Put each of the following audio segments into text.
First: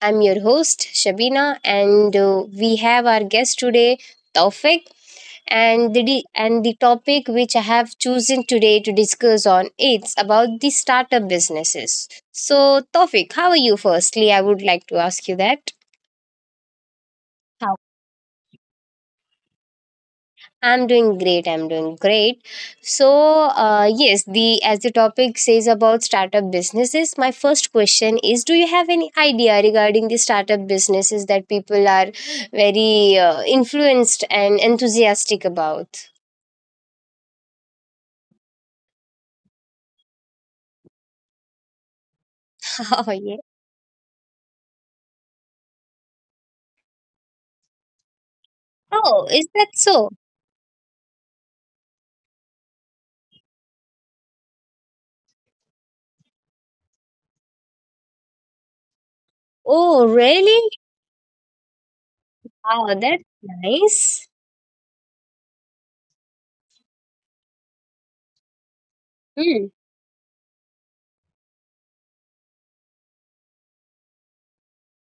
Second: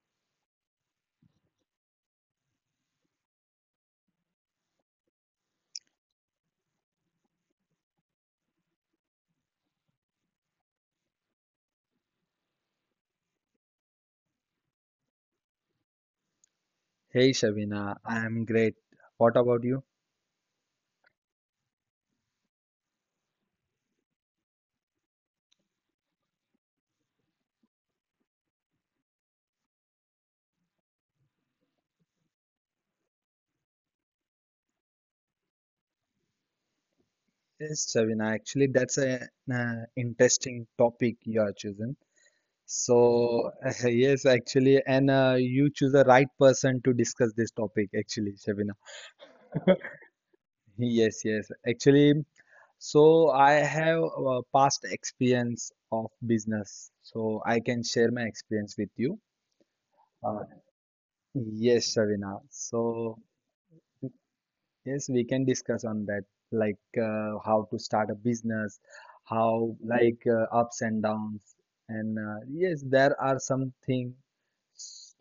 I'm your host, Shabina, and we have our guest today, Taufik. And the topic which I have chosen today to discuss on it's about the startup businesses. So, Taufik, how are you? Firstly, I would like to ask you that. Hey Shavina, I'm great. What about you? I'm doing great. I'm doing great. So, yes, the as the topic says about startup businesses, my first question is: do you have any idea regarding the startup businesses that people are very influenced and enthusiastic about? Yes, Shavina, actually, that's an interesting topic you are chosen. Oh, yeah. So, yes, actually, and you choose the right person to discuss this topic, actually, Shavina. Oh, is that so? Yes, yes. Actually, so I have a past experience of business, so I can share my experience with you. Oh, Uh, really? yes, Shavina. Wow, So, that's nice. yes, we can discuss on that, like how to start a business, Hmm. how like ups and downs, and yes, there are some things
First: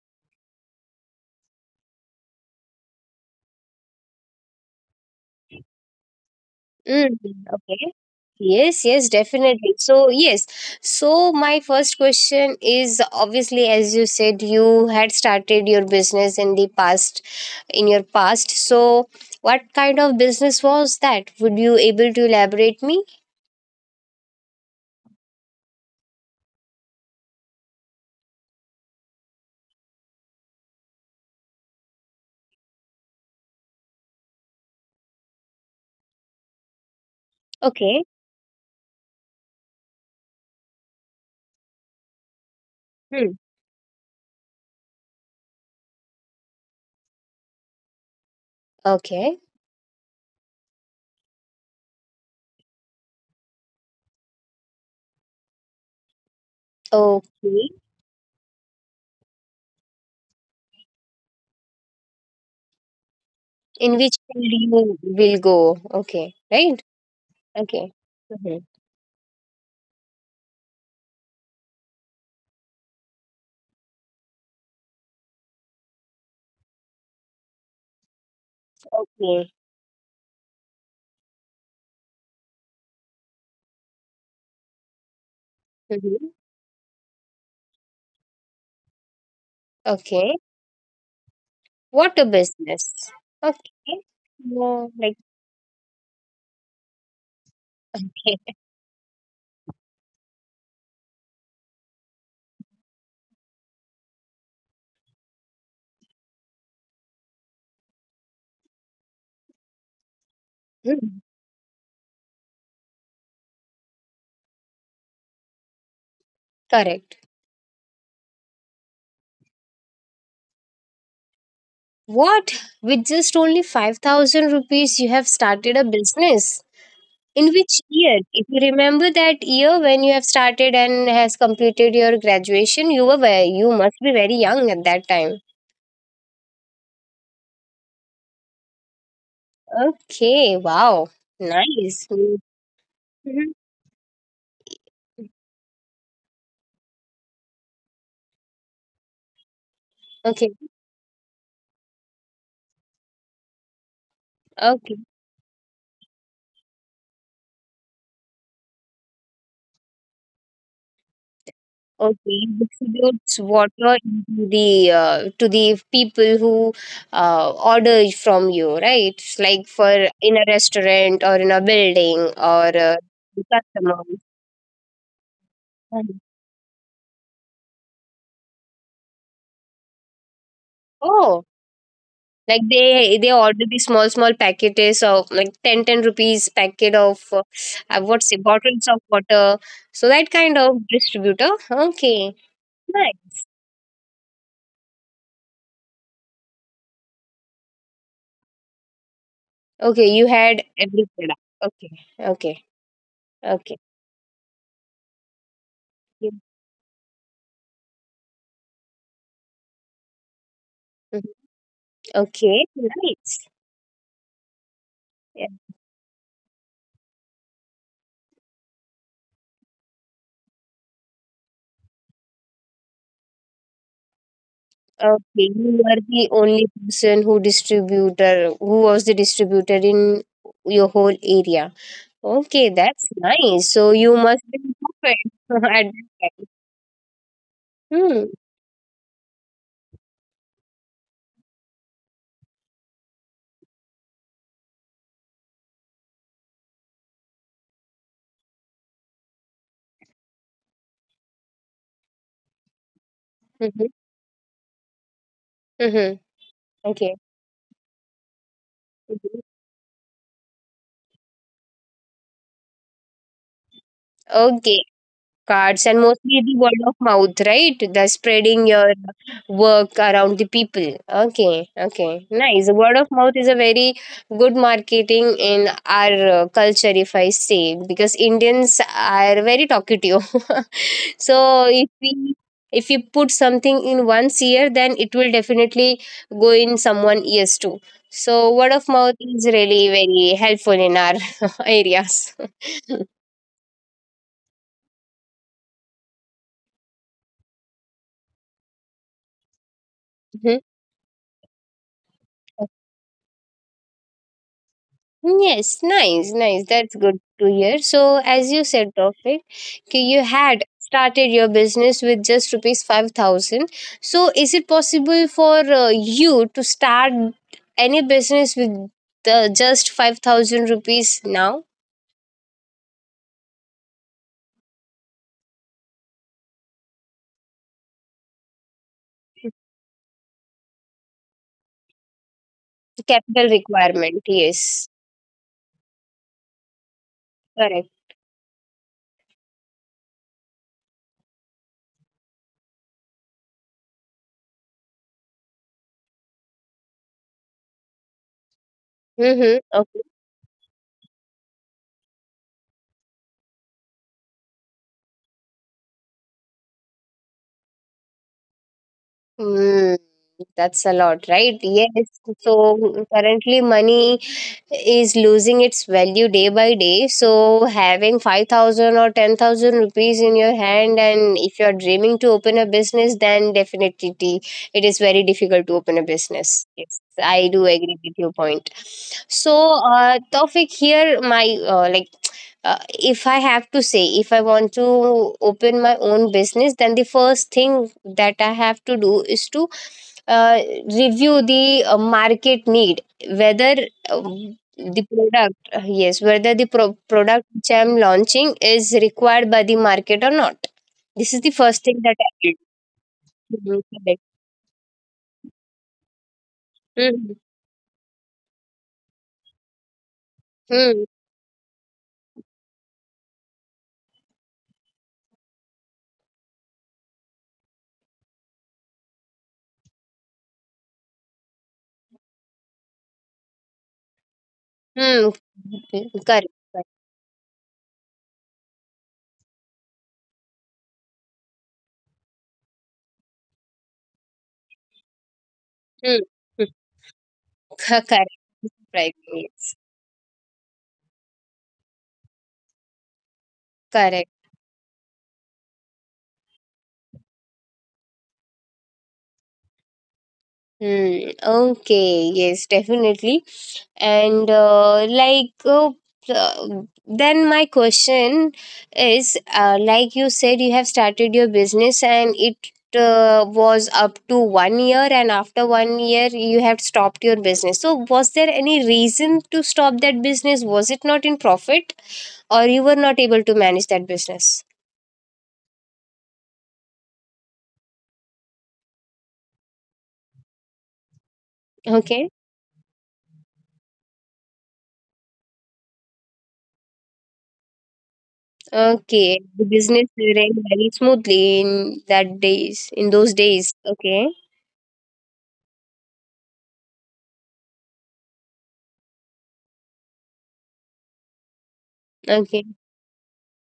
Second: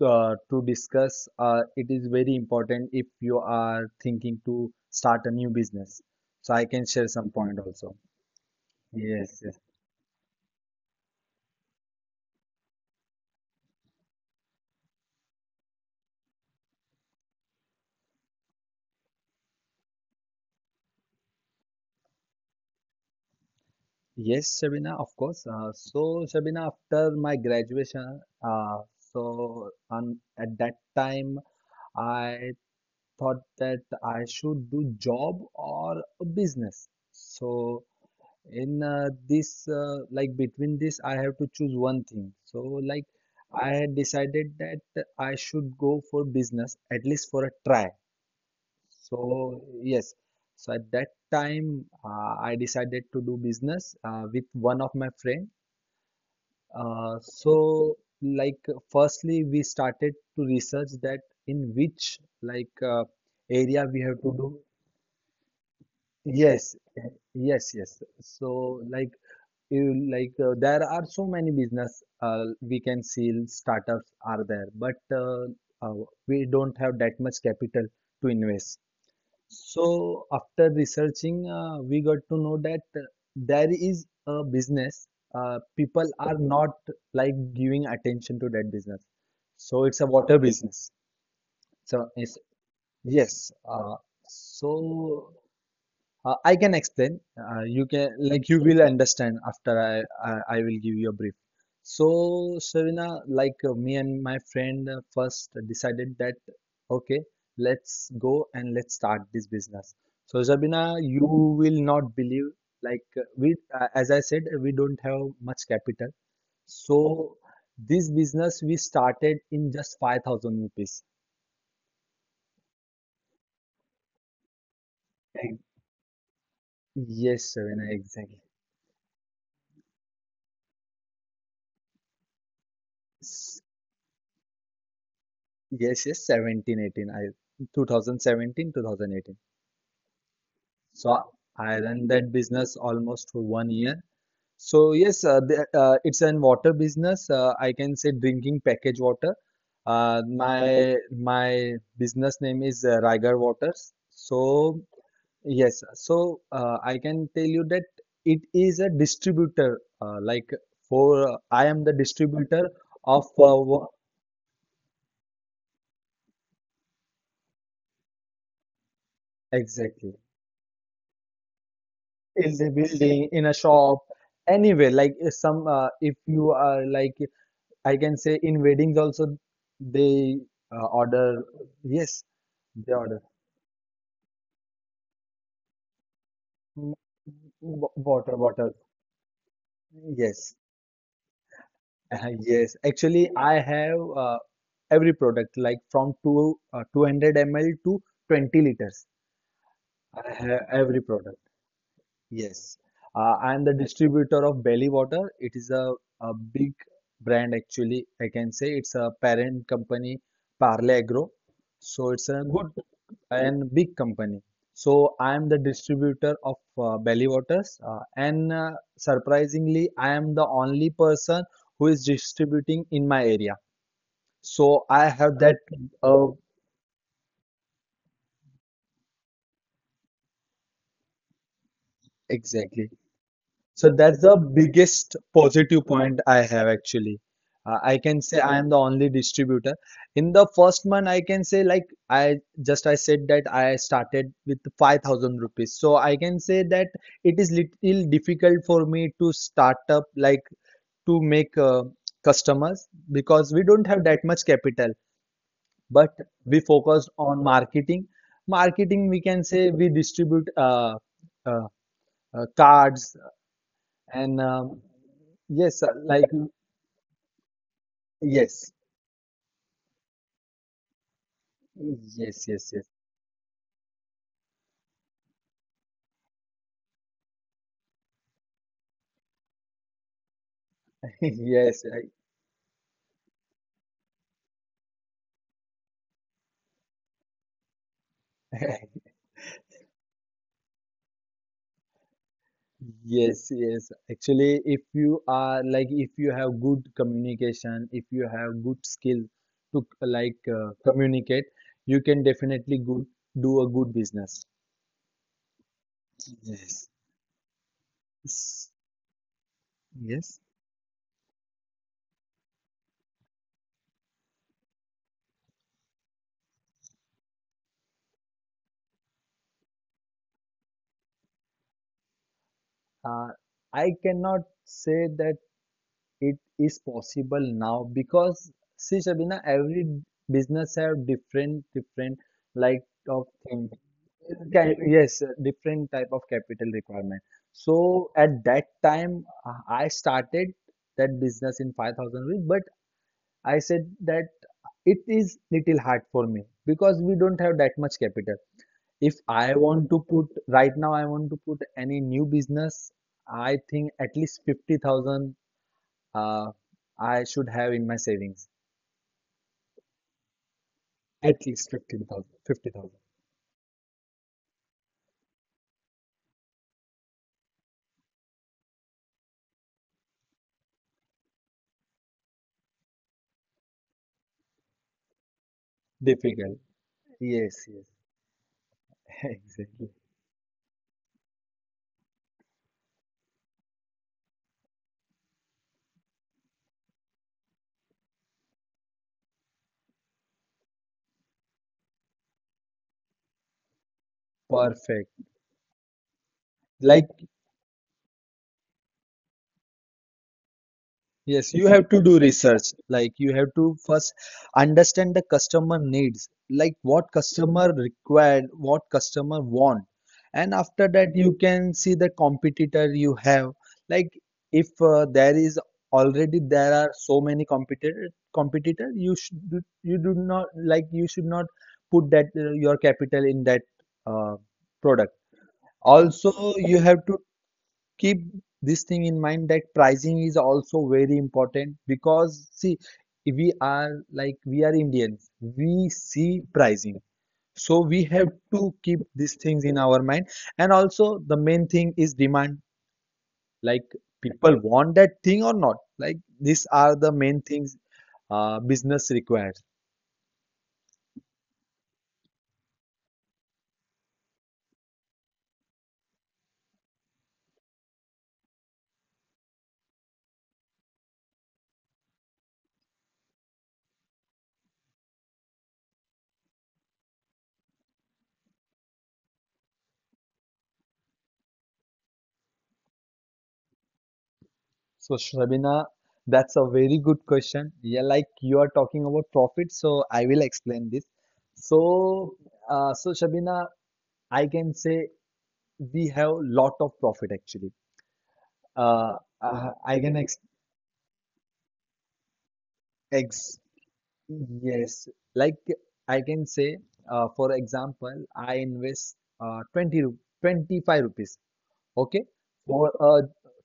to discuss. It is very important if you are thinking to start a new business. So I can share Mm, some point okay. also. Yes, yes, Yes, yes, definitely. So, yes. So, my first question is obviously, as you said, you had started your business in the past, in your past. So, what kind of business was that? Would you able to elaborate me? yes, Shabina, of course. So Shabina, after my graduation, on at that time, I thought that I should do job or a business. So Okay. in this like between this I have to choose one thing. So like Hmm. I had decided that I should go for business at least for a try. Okay. So yes. So at that time I decided to do business with one of my friend. Uh, Okay. so like firstly we started to research that in which like area In we which have to do. field you will go? Okay. Yes, Right. eh, yes, Okay. yes. So, Mhm. like like there are so many business we can see startups are there, but uh, we don't have that much capital to invest. Okay. So, after researching, we got to know that there is a business. People Mhm. are not like giving attention to that business. So, it's a Okay. water business. So, Water it's, business. yes. Okay. No, like. so I can explain. You can like you will understand after I will give you a brief. So Shavina, like me and my friend first decided that okay, let's go and let's start this business. So Shavina, Mm. you will not believe like we as I said we don't have much capital. Correct. So this business we started in just 5,000 rupees. What? With just only 5,000 rupees, you have Ex- started a business. In Yes, which Shavina, year? exactly. If you remember that year when you have started and has completed your graduation, you were very, you must be very young at that time. Yes, yes, 17, 18. I 2017, 2018. Okay, wow. So I Nice. ran that business almost for Mhm. one year. So yes, it's an water business. I can say drinking package water. Uh, Okay, my my business name is Raigarh Waters. So okay. yes, so I can tell you that it is a distributor. Like for I am the Okay, distributor of distributes water into the to the people who order from you, right? It's like for exactly. in a restaurant or in a building In or the building, the in a shop, customers. anywhere. Like some, Mhm. if you are like, I can say in weddings also, they Oh, order. Yes, like they they order. they order the small small packages of like 10 10 rupees packet Mm, of what's water it bottle. bottles of water. So that kind Yes, of distributor. Okay, yes. Actually, nice. I have every product like from two 200 ml to 20 liters. Okay, you I had have every every product. product. Okay, okay, Yes, I am the distributor of Belly Water. It is a big brand actually. I can say it's a parent company, Parle okay. Agro. So it's a Okay, good nice. and big company. So I Yeah. am the distributor of Belly Waters, and surprisingly, I am the only person who is distributing in my area. So I have Okay, that you were the uh, only person who was the distributor in your whole area. Okay, exactly. that's nice. So So you that's the must be biggest perfect at positive that point I time. have actually. I Hmm. can say I am the only distributor. In the first month, I can say like I I said that I started with 5,000 rupees. So I can say that it is little difficult for me to start up like to make customers because we Mm-hmm. don't have that much capital. But Mm-hmm. we focused Okay. on marketing. Marketing, we Mhm. can say we distribute uh, cards and Okay. Cards yes, and like mostly the word of mouth, right? The spreading yes, your work around the people. Okay, okay, yes, yes, nice. yes, Word of mouth is a very good marketing in our culture, if I say, because Indians are very talkative. So yes, if we, if you put something in one's ear, then it will definitely go in someone ears too. So word of I- mouth is really very helpful in our areas. yes, yes. Actually, if you are like if you have good communication, if you have good skill to like communicate, you can definitely good do a good business. Yes, nice, nice. Yes. That's good to hear. So, as you S- said, Tawfiq, ki you Yes. had started your business with just rupees 5,000. So, is it possible for you to start any business with the just 5,000 rupees now? Uh, I cannot say that it is possible now because see Shabina, every business have different different like of Capital thing. requirement, yes. Yes, different type of capital requirement. Correct. So at that time, I started that business in 5,000 rupees, but I said that it is little hard for me because we don't have that much capital. If I Mm-hmm. want to put right now, I want to put any new business, I think at least 50,000 uh, I should have in my savings Mm, that's a lot, at right? least Yes. 15,000, 50,ooo. So currently, money is losing its value day by day. So having 5,000 or 10,000 rupees in your hand, and if you're dreaming to open a business, then definitely it is very difficult to open a Difficult. business. Yes, I Yes, do yes, agree with your point. So, exactly. Tawfiq, here my if I have to say, if I want to open my own business, then the first thing that I have to do is to uh, review the market need, whether uh, the Perfect. product, yes, whether the Like product which I am launching is required by the market or not. This is the yes, you first have thing to that do I did. research. Like you have to Mhm. first Correct. understand the customer needs, like what Mhm, customer required, what customer want. And after that, you can see the competitor you have. Like if there is already there are so many competitor, you do not like you should not put that your capital in that uh, product. mhm, mhm. Correct. Also, you Correct. have to keep this thing in mind that pricing is also very important because see we are Indians, we Mhm, see mhm. pricing, so we Correct. have to keep Right. these things Yes. in our mind. And also the main thing is demand, like Correct. people want that thing or not, like these are the main things business requires. Hmm. Okay. Yes, definitely. And uh, then my question is, like you said, you have started your business, and it was up to 1 year, and after 1 year, you have stopped your business. So, was there any reason to stop that business? Was it not in profit, or you were not able to manage that business? So Shabina, that's a very good question, yeah, like you are talking about profit so I will explain this. So Okay. Shabina, I can say we have lot of profit actually. Uh, Okay, the I business can ex, ran very smoothly in that days, in ex those days. Okay, yes, like I can say, for example, I invest 25 rupees, okay, okay, for a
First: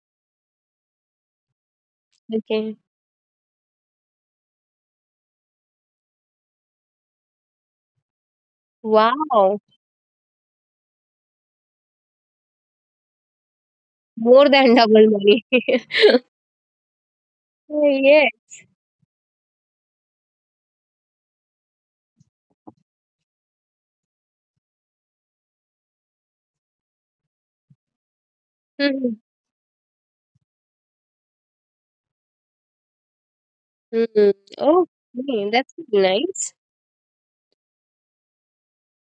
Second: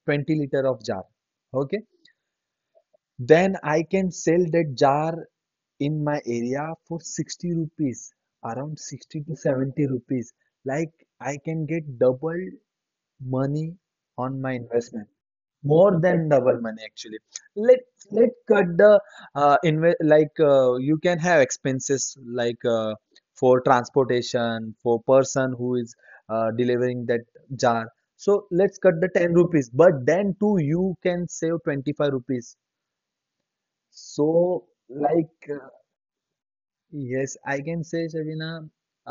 20 liter of jar, okay. okay. Then I can sell that jar in my area for 60 rupees, around 60 to Wow, 70 rupees. Like I can get double money on more my than investment. double money. More than double money actually. let Oh, yeah. let cut the inve like you can have expenses like for transportation, for person who is delivering that jar, so let's cut the Hmm. 10 rupees, but then too you can save 25 rupees. So Hmm. like Okay, that's nice. yes, I can say, Shabina,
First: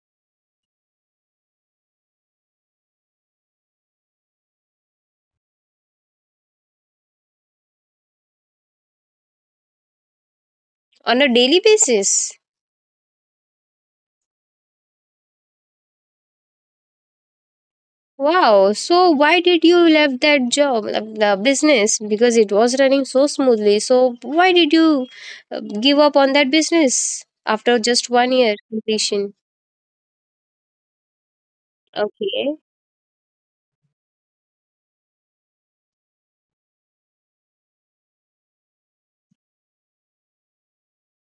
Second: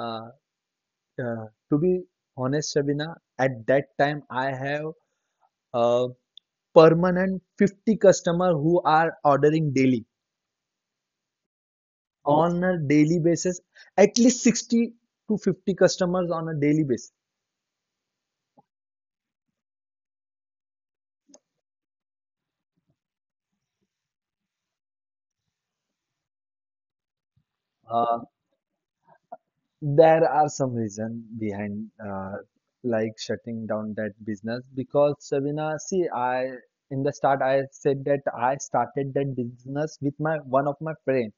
uh, to be honest, Shabina, at that time I have a permanent 50 customer who are ordering daily, On a daily basis. on a daily basis at least 60 to 50 customers on a daily basis. Wow. So why did you left that job, the business? Because it was running so smoothly. So why did you give up on that business after just uh, 1 year completion? there are some reason behind Okay, like shutting down that business because, Sabina, see, I in the start I said that I started that business with my one of my friend.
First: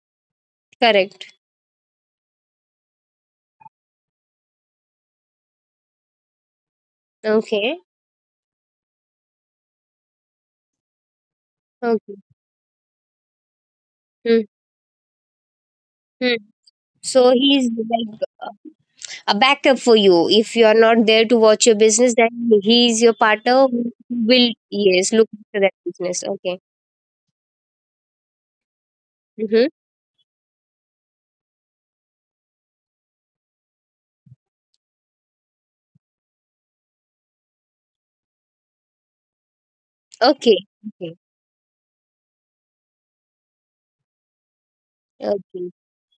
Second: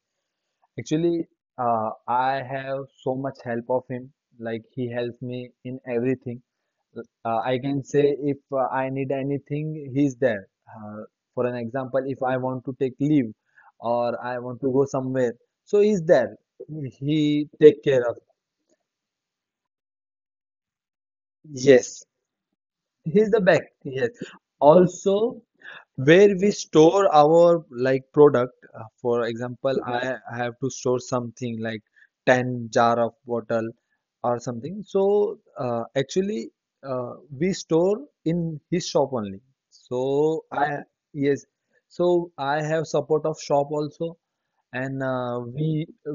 Actually correct. I have so much help of him, like he helps me in everything. I Okay. can say if I need anything, he's there. For an example, Okay. if I want to take leave or I Hmm. want to go somewhere, so he's Hmm. there. So He he's take care of. like a backup for you. If you are not there to watch your Yes, business, then he is your he's the back. partner who Yes. will, yes, look Also, after that business. where we Okay. store our like product, for Mm-hmm. example, I have to store something like 10 jar of bottle or something. So actually uh, we store in his shop only. So Okay. I Okay. yes, so I have support of shop also. And uh, Okay. we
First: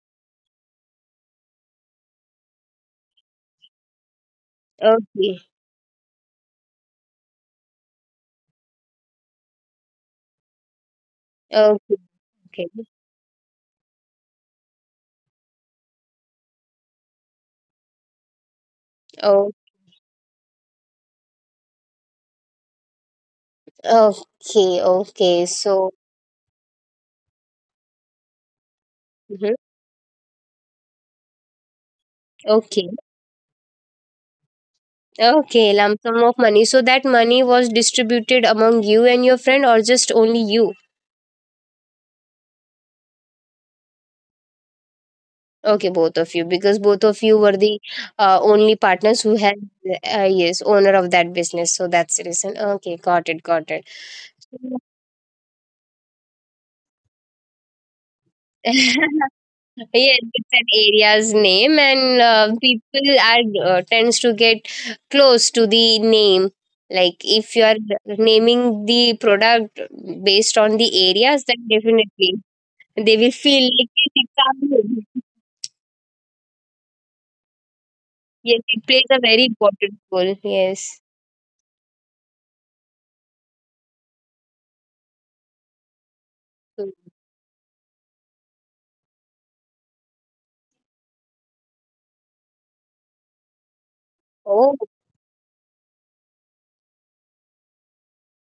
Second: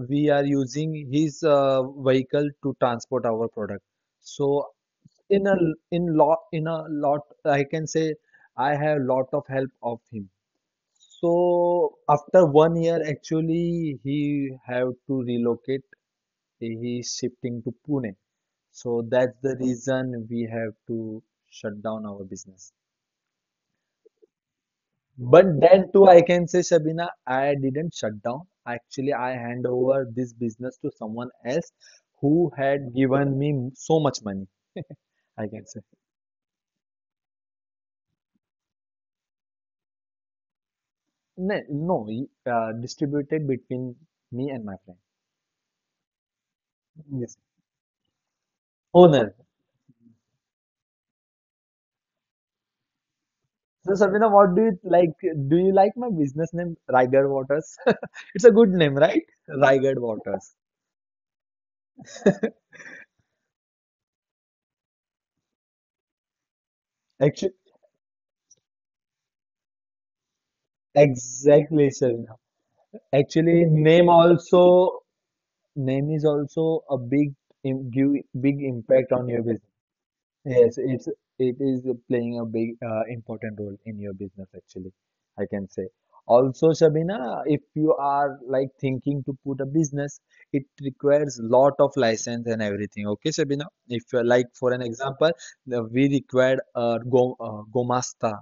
we are using his vehicle to transport our product. So Okay. in a in lot in a lot, I can say I have lot of help of him. So Okay. after Okay. one year, actually, he have to relocate. He is shifting to Pune. So that's Oh. the reason we have to shut down our business. Okay. Okay. But So. then too, I can say, Shabina, I didn't shut down. Actually, I Mhm. hand over this business to someone else who Okay. had given me so much money. I can Okay. say, Lump sum of money. So that money was distributed among you and your friend, or just only you? no, no, he, distributed between me and my friend. Okay, both of you, because both of you Yes. were the only partners who Owner. had, yes, owner of that business. So that's the reason. Okay, got it, got it. So Sabina, what do you like? Do you like my business name, Raigad Waters? It's a good name, Yes, right? Raigad Waters. it's an area's name, and people are tends to get close to the name. Like Actually, if you are naming the product based on the areas, then exactly, definitely Shavina. they will Actually, feel like yes, it's our home. name is also a big im- give big Yes, it plays impact a on your very business. important role. Yes, Yes. it is playing a big important role in your business actually, I can say. Also, So, Shabina, if you are like thinking to put a business, it requires lot of license and everything. Okay, Shabina. If you're like for oh, an example, we required go Gomasta,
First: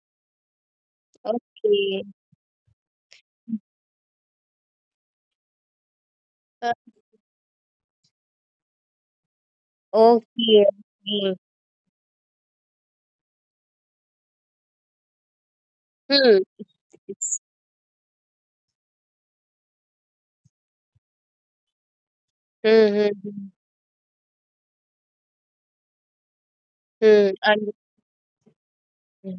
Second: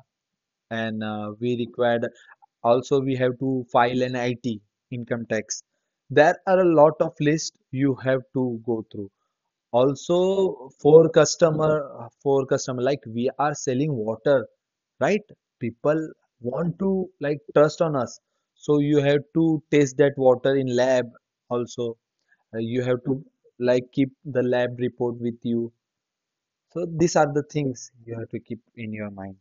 and we okay. required also we have to file an IT, income tax. There are Uh, a lot of list you have to go through. okay. Also, Okay. For customer, like we are selling water, right? People Hmm. want to It's, like trust on us. So you have to test that water in lab also. You hmm, have hmm, to hmm, like keep the lab report with you. So these are hmm. the Understand. things you have to keep in your mind.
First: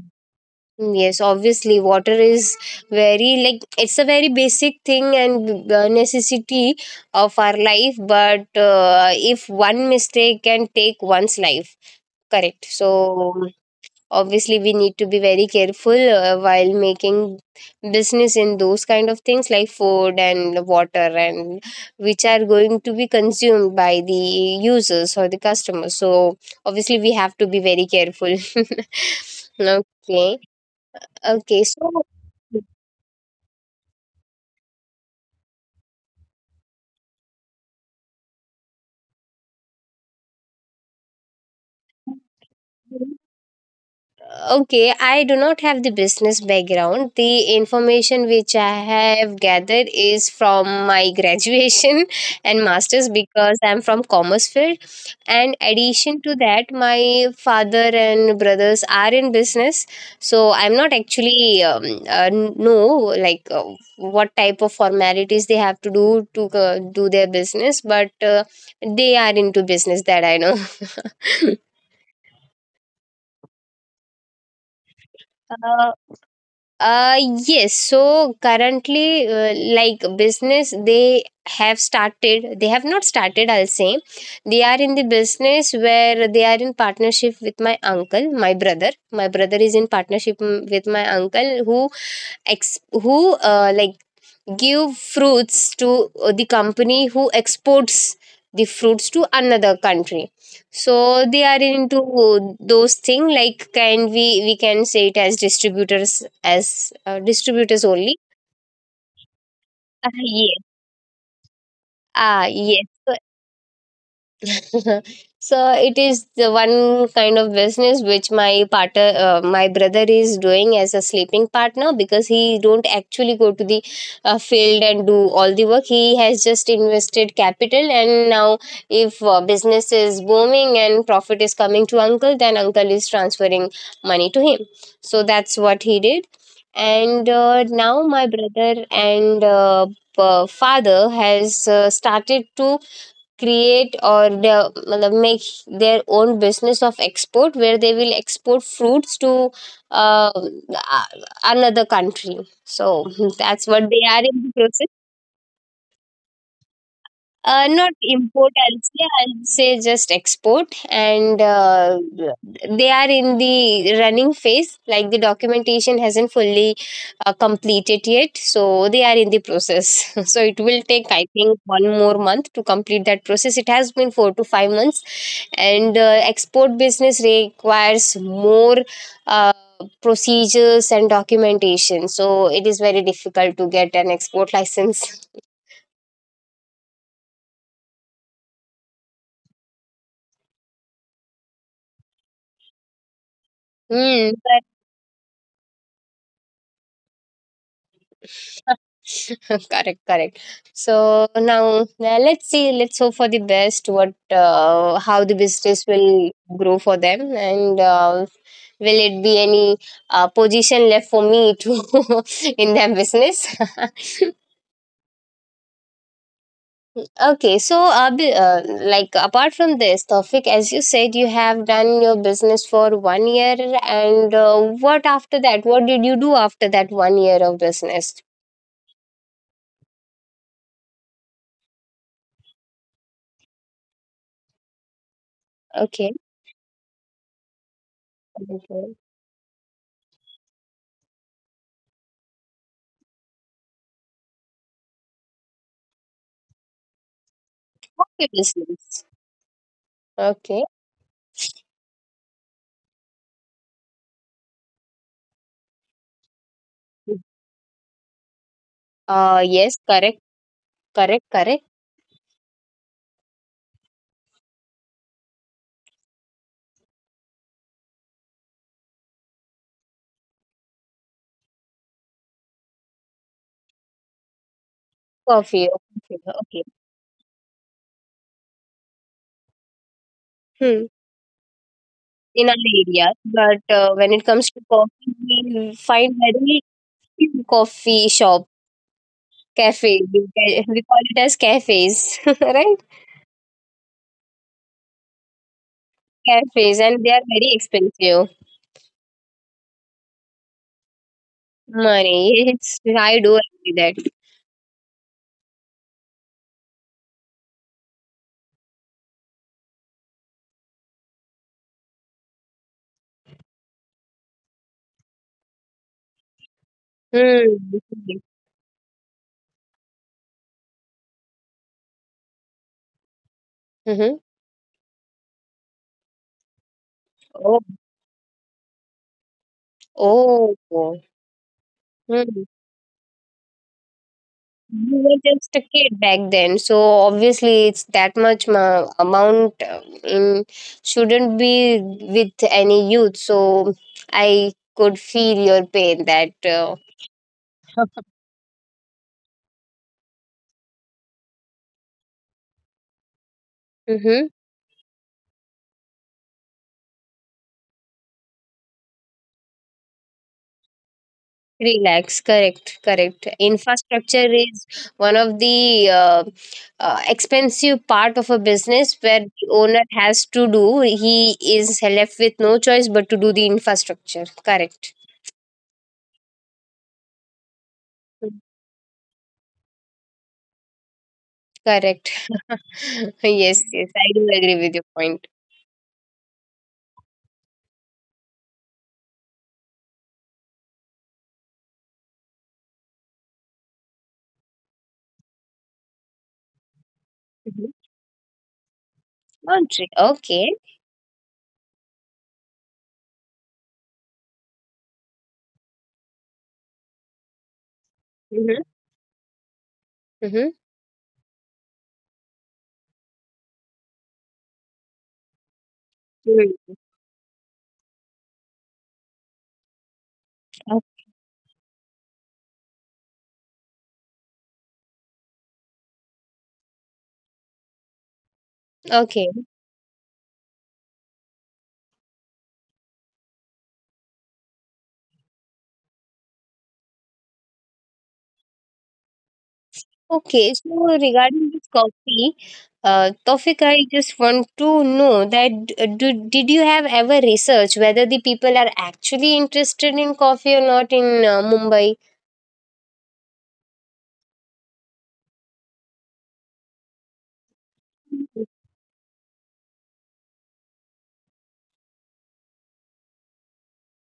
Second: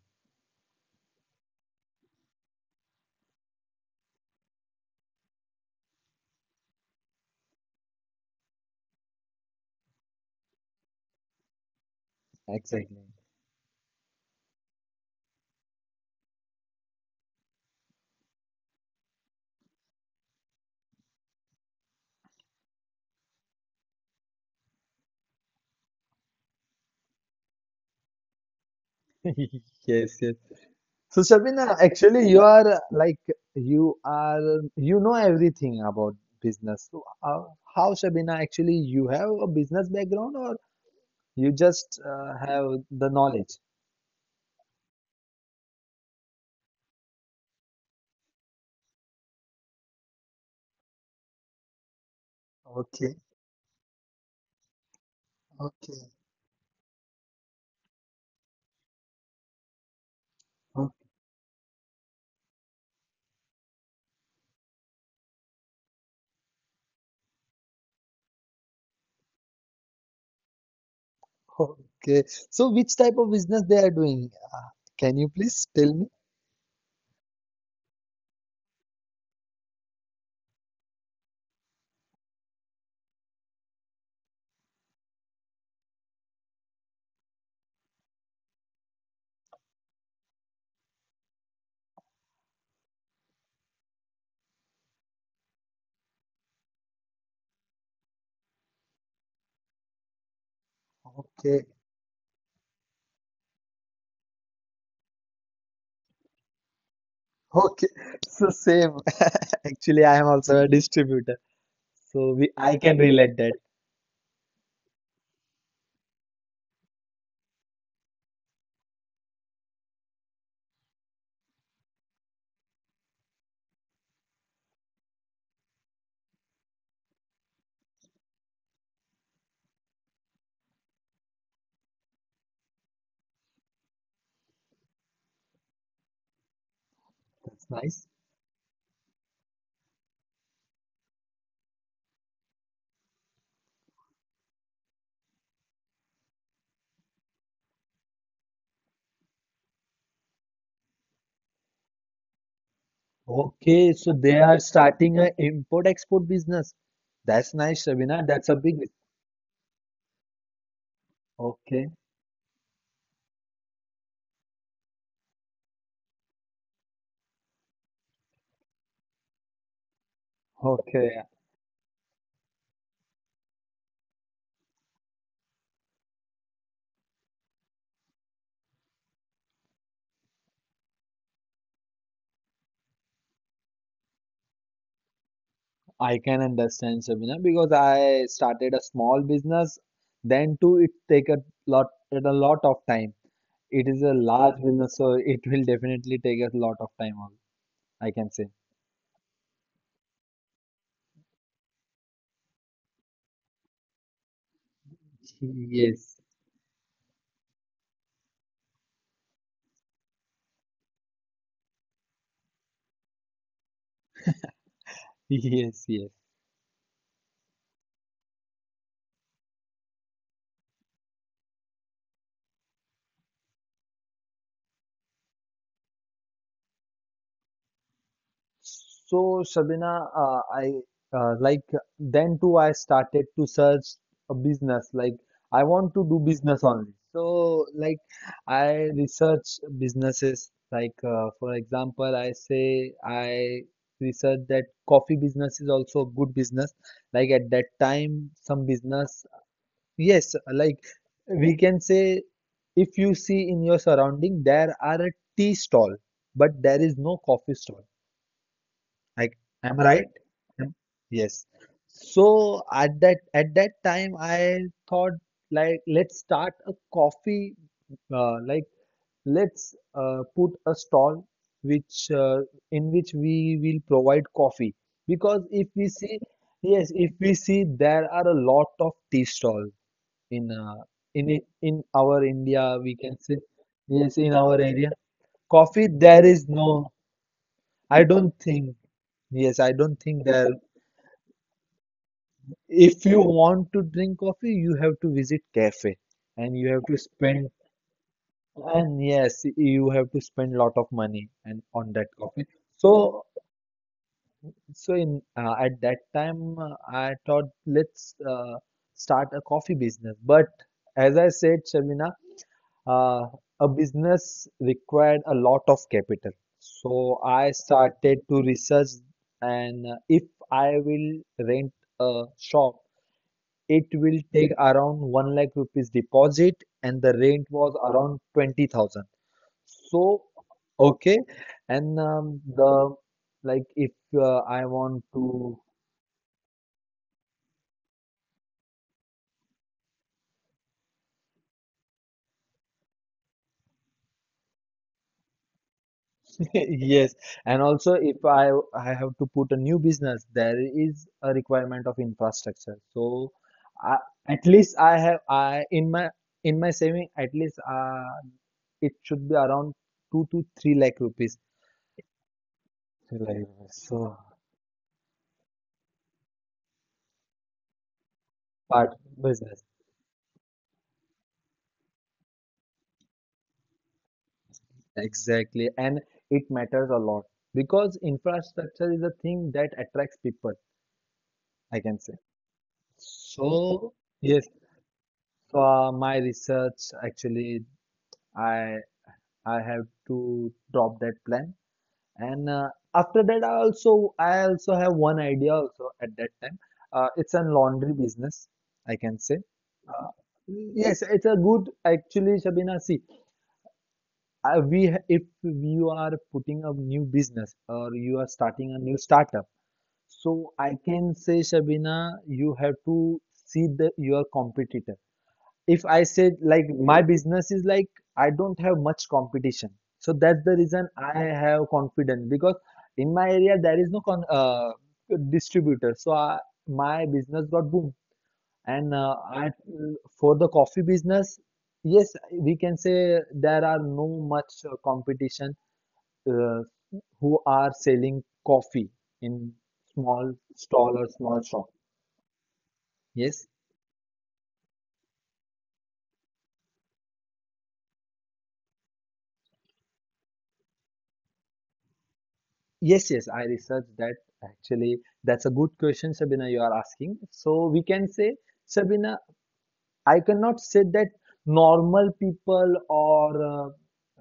Hmm. Yes, obviously, water is very like it's a very basic thing and necessity of our life. But if one mistake can take one's life, correct. Exactly. So obviously we need to be very careful while making business in those kind of things like food and water and which are going to be consumed by the users or the customers. So obviously we have to be very careful. Yes, yes. Okay, So okay. Shabina, So actually you are, you know everything about business. So how, Shabina, actually you have a business background or you just have the knowledge? okay, I do not have the business background. The information which I have gathered is from my graduation and masters Okay, because I'm from commerce field. And okay, addition to that, my father and brothers are in business, so I'm o- not actually know like what type of formalities they have to do their business, but they are into business, that I know. okay. So which type of business they are doing? Can you please uh, tell me? Uh, yes. So currently, like business, they have started, they have not started, I'll say. They are in the business where they are in partnership with my uncle, my brother. My brother is in partnership, mm, with my uncle who who give fruits to the company who exports the fruits to another country. So they are Okay, into those thing like can we can say it as distributors, as distributors okay. only. So same. Actually, Ah I am also yes. a distributor. So Ah we I yes, can so relate that. so it is the one kind of business which my partner, my brother, is doing as a sleeping partner, because he don't actually go to the field and do all the work. He has just invested capital, and now if business is booming and profit is coming to uncle, then uncle is transferring money to him. So that's what he did. And That's nice. now my brother and father has started to create or the- मतलब make their own business of export, where they will export fruits to uh, another country. So that's what Okay, they so are they in the are process. starting an import-export business. That's nice, Not Shabina. That's import, a big. I'll say just export. And Okay, they are in the running phase, like the documentation hasn't fully completed yet. So they are in the process. So it will take, okay. I think, one more month to complete that process. It has been 4 to 5 months. And export business requires more. Uh, procedures and documentation, so it is very difficult to get an export license. I can understand, Shabina, because I started a small business. Then too, it take a lot, it a lot of time. It is a Hmm. large business, so it will definitely take a lot of time. I can say. Correct, correct. So now, now let's see, let's hope for the best, what how the business Yes, will grow for them. And will it be any position left for me to in their business. yes, yes. Okay, so like apart from this topic, as you said you have done your business for 1 year, and what after that, what did you do after that 1 year of business? So, Shabina, I like then too I started to search a business. Like I want to do Okay. business only. So, like I Okay. research businesses. Like for example, I say I research that coffee business is also a good business. Like at that What time, your some business? business, yes, Okay. like we can say, if you see in your surrounding, there are a tea stall, but there is no coffee stall. I am I Yes, right? correct, correct, Yes. correct. So at that time I thought, like let's start a coffee like let's put a stall, which in which we will provide coffee because if we Coffee, see, okay, okay. yes, if we see there are a lot of tea stalls in uh, Hmm. in our India, In our we can area, say, but yes, in when it our comes to area coffee, coffee we there find is no. very few I coffee don't shop, think. Yes, I don't cafe. think We, there. We call it as cafes, right? If you want to drink coffee, you have to visit cafe and you have to Cafes, and they are spend, very expensive. and yes, you have to spend lot of money and on that coffee. Money. Yes, So I do agree that. so in at that time I thought, let's start a coffee business. But as I said, Shamina, uh, a business required a lot of capital. So I Hmm. started Okay. to research, and if I will rent a shop. It Mm-hmm. will take around 1 lakh rupees deposit and the rent Oh. was around 20,000. So, Oh. Oh. okay. And Hmm. the, like if I We want were just to... a kid back then, so obviously it's that much amount shouldn't be with any youth. So I could feel your pain that. Yes, and also if I have to put a new business, there is a requirement of infrastructure. So I, Mm-hmm. at least I have I in my saving, at least it should be around 2 to 3 lakh rupees. Relax, correct, 3 correct. lakh rupees. So Infrastructure is one of the expensive part of a part business where the business. owner has to do. He is left with no choice but to do the infrastructure. Correct. Exactly, and it matters a lot because Mm. infrastructure is a thing that attracts people, I can Correct. say. Yes, yes, So, I do yes, agree with your point. so my research actually, I I have to drop that plan, and after that, I also have one idea also at that time. It's a Mhm. laundry business, I can say. Laundry, Uh, okay. yes, it's a good actually, Shabina. See, if you are putting a new business or you are Mm-hmm. starting a new startup. Mm-hmm. So I can say, Shabina, you have to see the your competitor. If I said, like my business is like I don't have much competition, so that's the reason I have confidence, because in my area there is no con distributor, so my business got boom. And uh, Okay. I, for the coffee business, yes, we can say there are no much competition. Uh, who are selling coffee in small Okay. So stall or small regarding shop. this coffee, Yes, Tofik, I just want to know that did you have ever research whether the people are actually interested in coffee or not in Mumbai? yes, yes. I researched that actually. That's a good question, Sabina, you are asking. So we can say, Sabina, I cannot say that normal people or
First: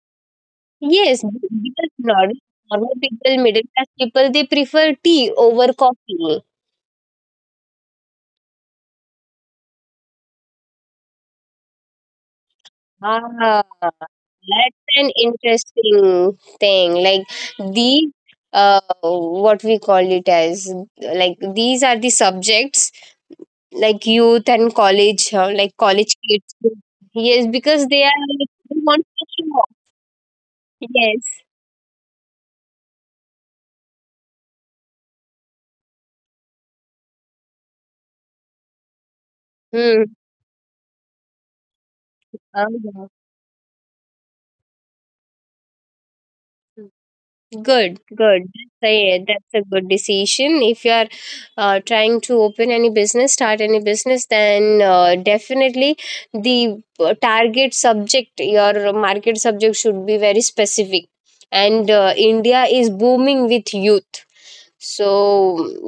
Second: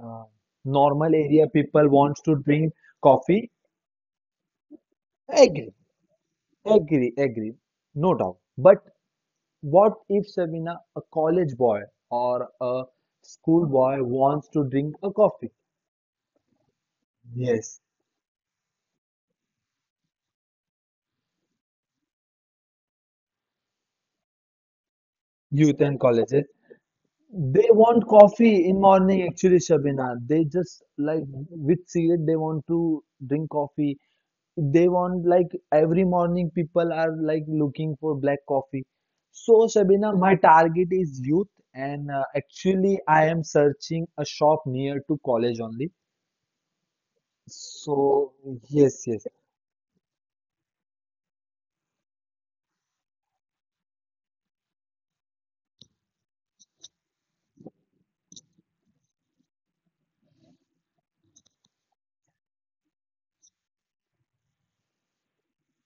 uh, normal Yes, area people because wants normal to drink normal people, coffee. middle class people, they prefer tea over Agree, coffee. agree, agree. No doubt. But what if, Sabina, a college boy or a Ah, school boy wants to that's drink an a coffee? interesting thing. Like Yes. these, what we call it as, like these are the subjects like youth and college, like Youth and college colleges. kids. Yes, They because they want are like, coffee they in want morning to show actually, off. Shabina. They just Yes. like with cigarette they want to drink coffee. They want like every morning people are like looking for black coffee. So Hmm. Shabina, my target is youth, and actually Uh-huh. I am searching a shop near to college only. Good, So good. So, yes, yeah, yes. that's a good decision. If you are trying to open any business, start any business, then definitely the target subject, your market subject should be very specific. And India is booming with youth. So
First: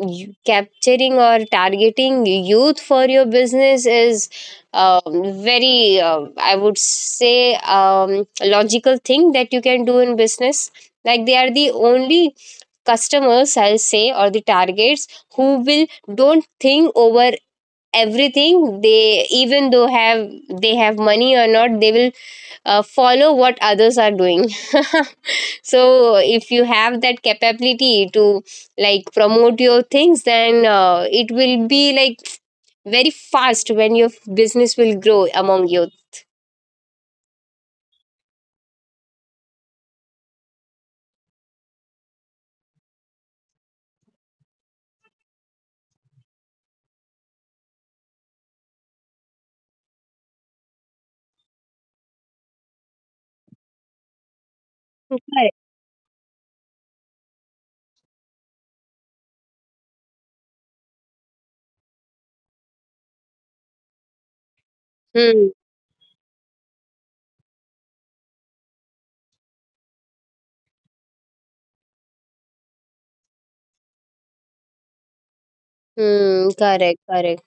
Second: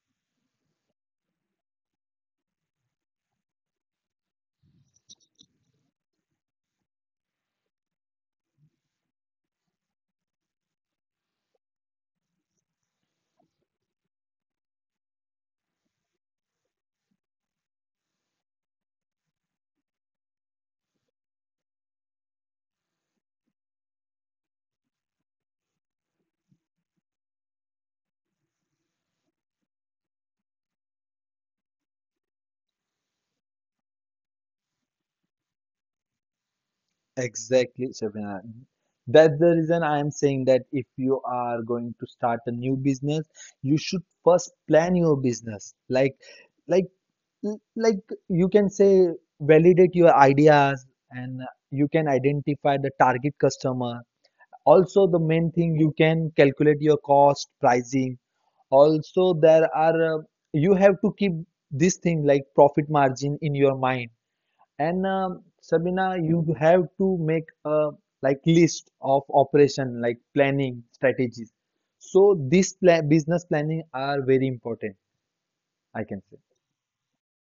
capturing or targeting youth for your business is um, very, I would say, logical thing that you can do in business. Like they are the only customers, I'll say, or the targets who will don't think over everything. They even though have they have money or not, they will follow what others are doing. So if you have that capability to like promote your things then it will be like very fast when your business will grow among you. Exactly, Shabina. That's the reason I am saying that if you are going to start a new business, you should first plan your business. Like, like, you can say, validate your ideas and you can identify the target customer. Also, the main Correct. thing, you can calculate your cost, pricing. Also, there are you have to keep this thing like profit margin in your mind, and Hmm. Sabina, you have to make a like list of operation, like planning strategies. So this pla business planning are very important, I can say. Hmm. Correct. Correct.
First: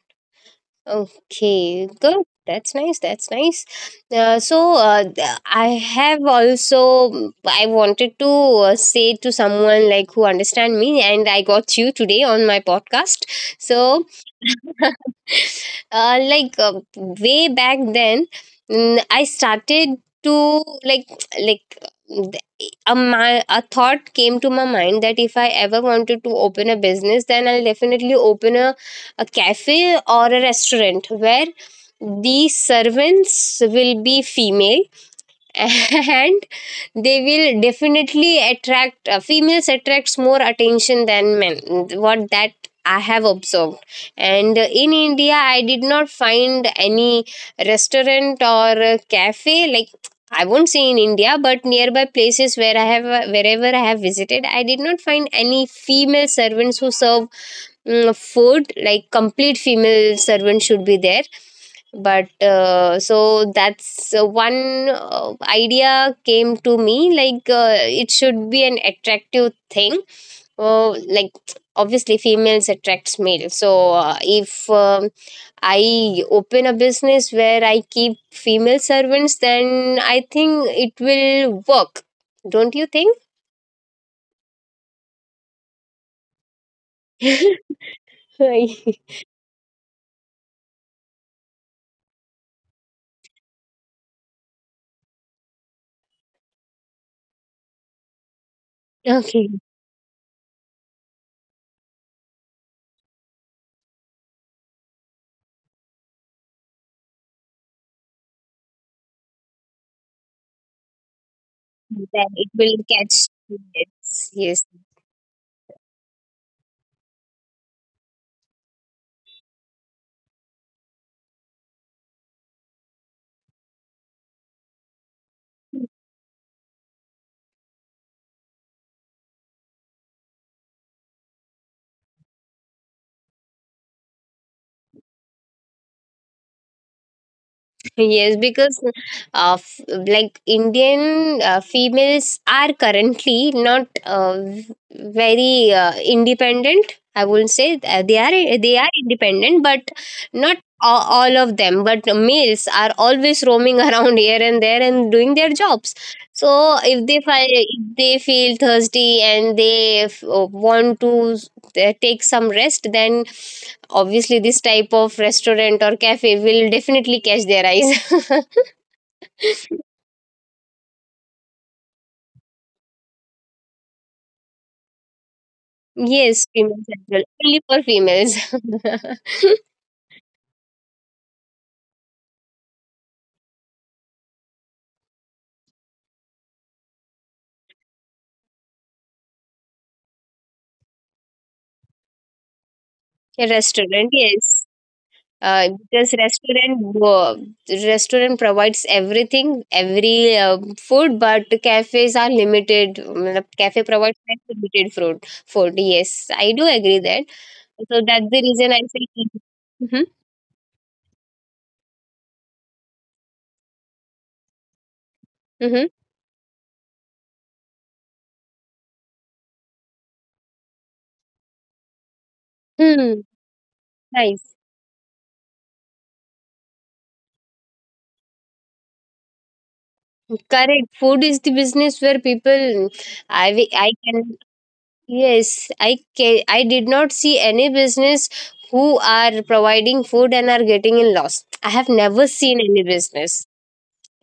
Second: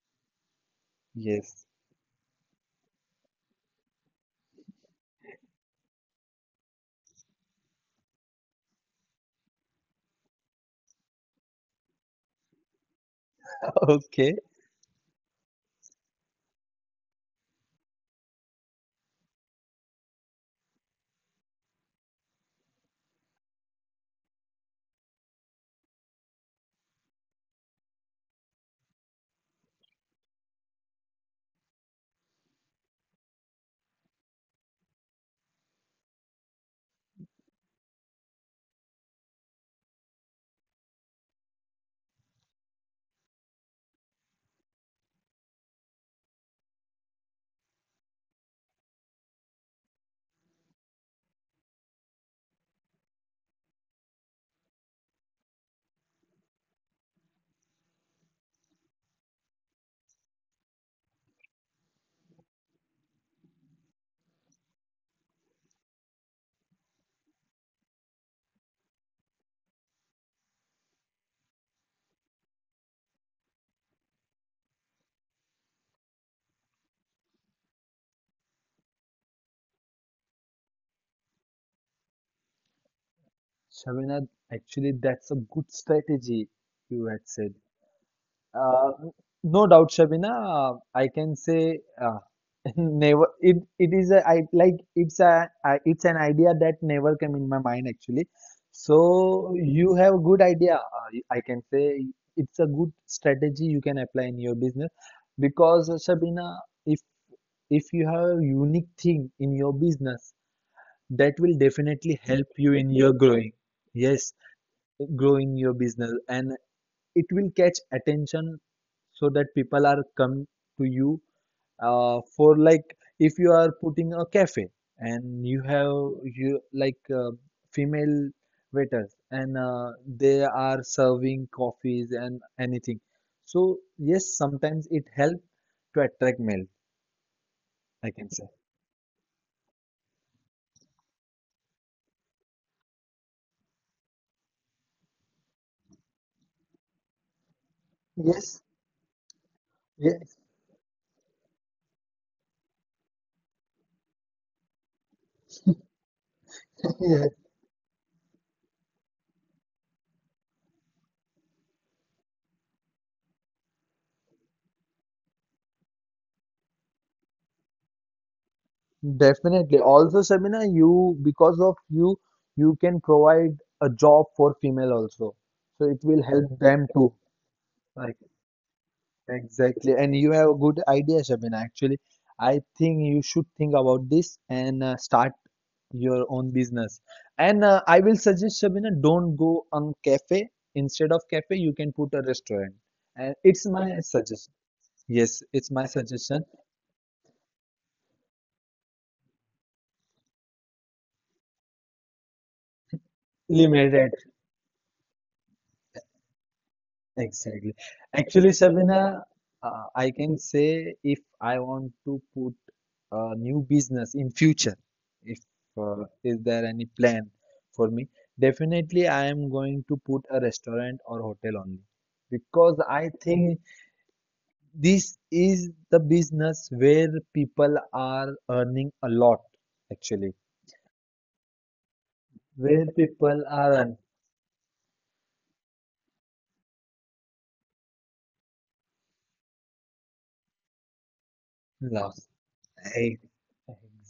Yes. Okay. Good. That's nice. That's nice. I have also I wanted to say to someone like who understand me, and I got you today on my podcast. So Okay. uh, like uh, way back then I started to like like th- a, my, a thought came to my mind that if I ever wanted to open a business then I'll definitely open a cafe or a restaurant where the servants will be female and they will definitely attract females attracts more attention than men what that I have observed. And in India I did not find any restaurant or cafe like I won't say in India but nearby places where I have wherever I have visited I did not find any female servants who serve food, like complete female servant should be there. But so that's one idea came to me like it should be an attractive thing. uh, like obviously females attracts male so if I open a business where I keep female servants then I think it will work. Don't you think? Shabina, actually, that's a good strategy you had said. Okay. Uh, no doubt, Shabina. I can say, never, it it is a I like it's an idea that never came in my mind actually. So you have a good idea. I can say it's a good strategy you can apply in your business, because Sabina, if if you have a unique thing in your business, that will Then definitely it help will you in your catch. growing. Yes, Yes, yes. growing your business, and it will catch attention so that people are come to you, for, like if you are putting a cafe and you like female waiters, and they are serving coffees and anything, so yes, sometimes it helps to attract male, I Yes, can say. because like Indian females are currently not very independent. I wouldn't say Yes, they are independent, but yes, not all, all of them. But males are always roaming around here and there and doing their jobs. So if they yes. If they feel thirsty and they want to they take some rest then obviously this type of restaurant or cafe will definitely catch their eyes. Definitely. Also, Sabina, you because of you, you can provide a job for female also. So it will Yes, help females them as well, too. only for females. Exactly, and you have a good idea, Shabin. Actually, I think you should think about this and start your own business. And I will suggest, Shabina, don't go on cafe. Instead of cafe, you can put a restaurant. And A it's my restaurant, yes, suggestion. Yes, uh, it's my because suggestion. restaurant uh, restaurant provides everything every food, but cafes are limited. मतलब cafe Limited, provides like limited food. Food, yes. I do agree that. exactly. So that's the Actually, reason I say. Shabina, Mm-hmm, I can say, if I want to put a new business in future, if mm-hmm. Is there any plan for me, definitely I am going to put a restaurant or hotel only, because I Hmm. think Nice. this is the business where people are earning a lot actually, Correct. Food is the business where people, where people are I earning can, yes, I can, I did not see any business who are providing food and are getting in loss. I have never lots, seen any exactly. business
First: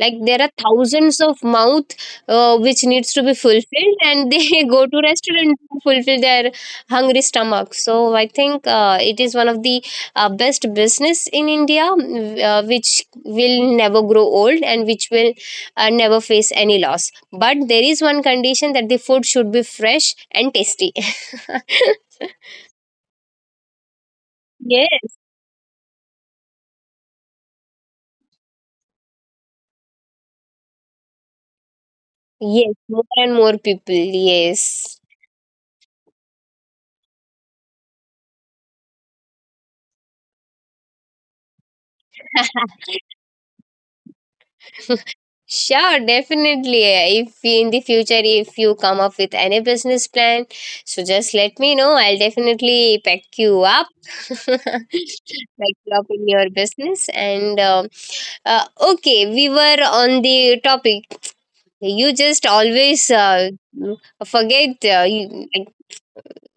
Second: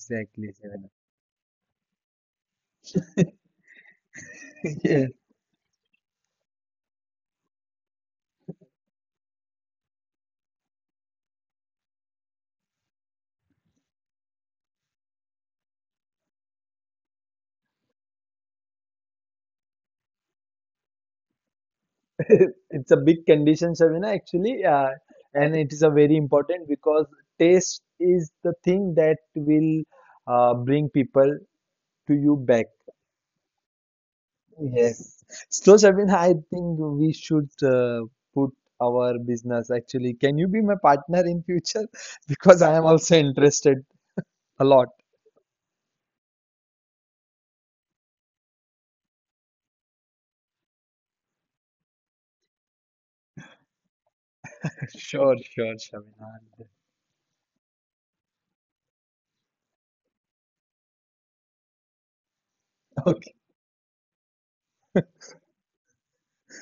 like there are thousands of mouth which needs to be fulfilled and they go to restaurant to fulfill their hungry stomach. So I think it is one of the best business in India, which will never grow old and which will never face any loss. But there is one condition that the food should be fresh and tasty. It's a big condition, Shavina, actually, Yes. and it is a very important, because taste is the thing that will bring people to you back. Yes, more and more people. Yes. Yes. So, Shavina, I think we should put our business actually. Can you be my partner in future? Because I am also interested a lot. Sure, definitely. If in the future, if you come up with any business plan, so just let me know. I'll definitely pack you up, Sure, sure, pack you up in Shavina. your business. And uh, okay, we were on the topic. You just always Okay. Forget you, like,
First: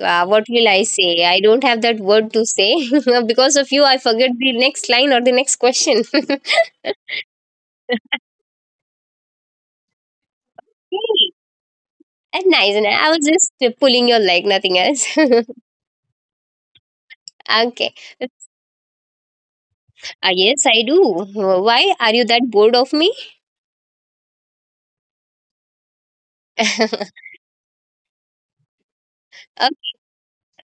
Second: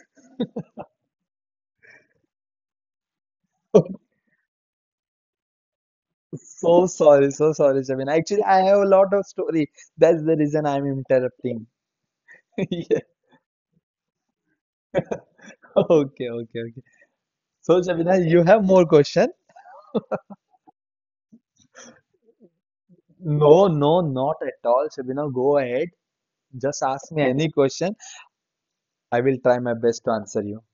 what will I say? I don't have that word to say. Because of you, I forget the next line or the next question. So sorry, Shavina. Actually, I have a lot of story. That's the reason I'm interrupting. And nice, and I was just pulling your leg, nothing else. Okay, okay, okay. So, Okay. Shabina, Uh, you have more question? yes, I do. Why are you that bored of me? No, no, not at all. Shabina, go ahead. Just ask me any question. I will try my best to answer you.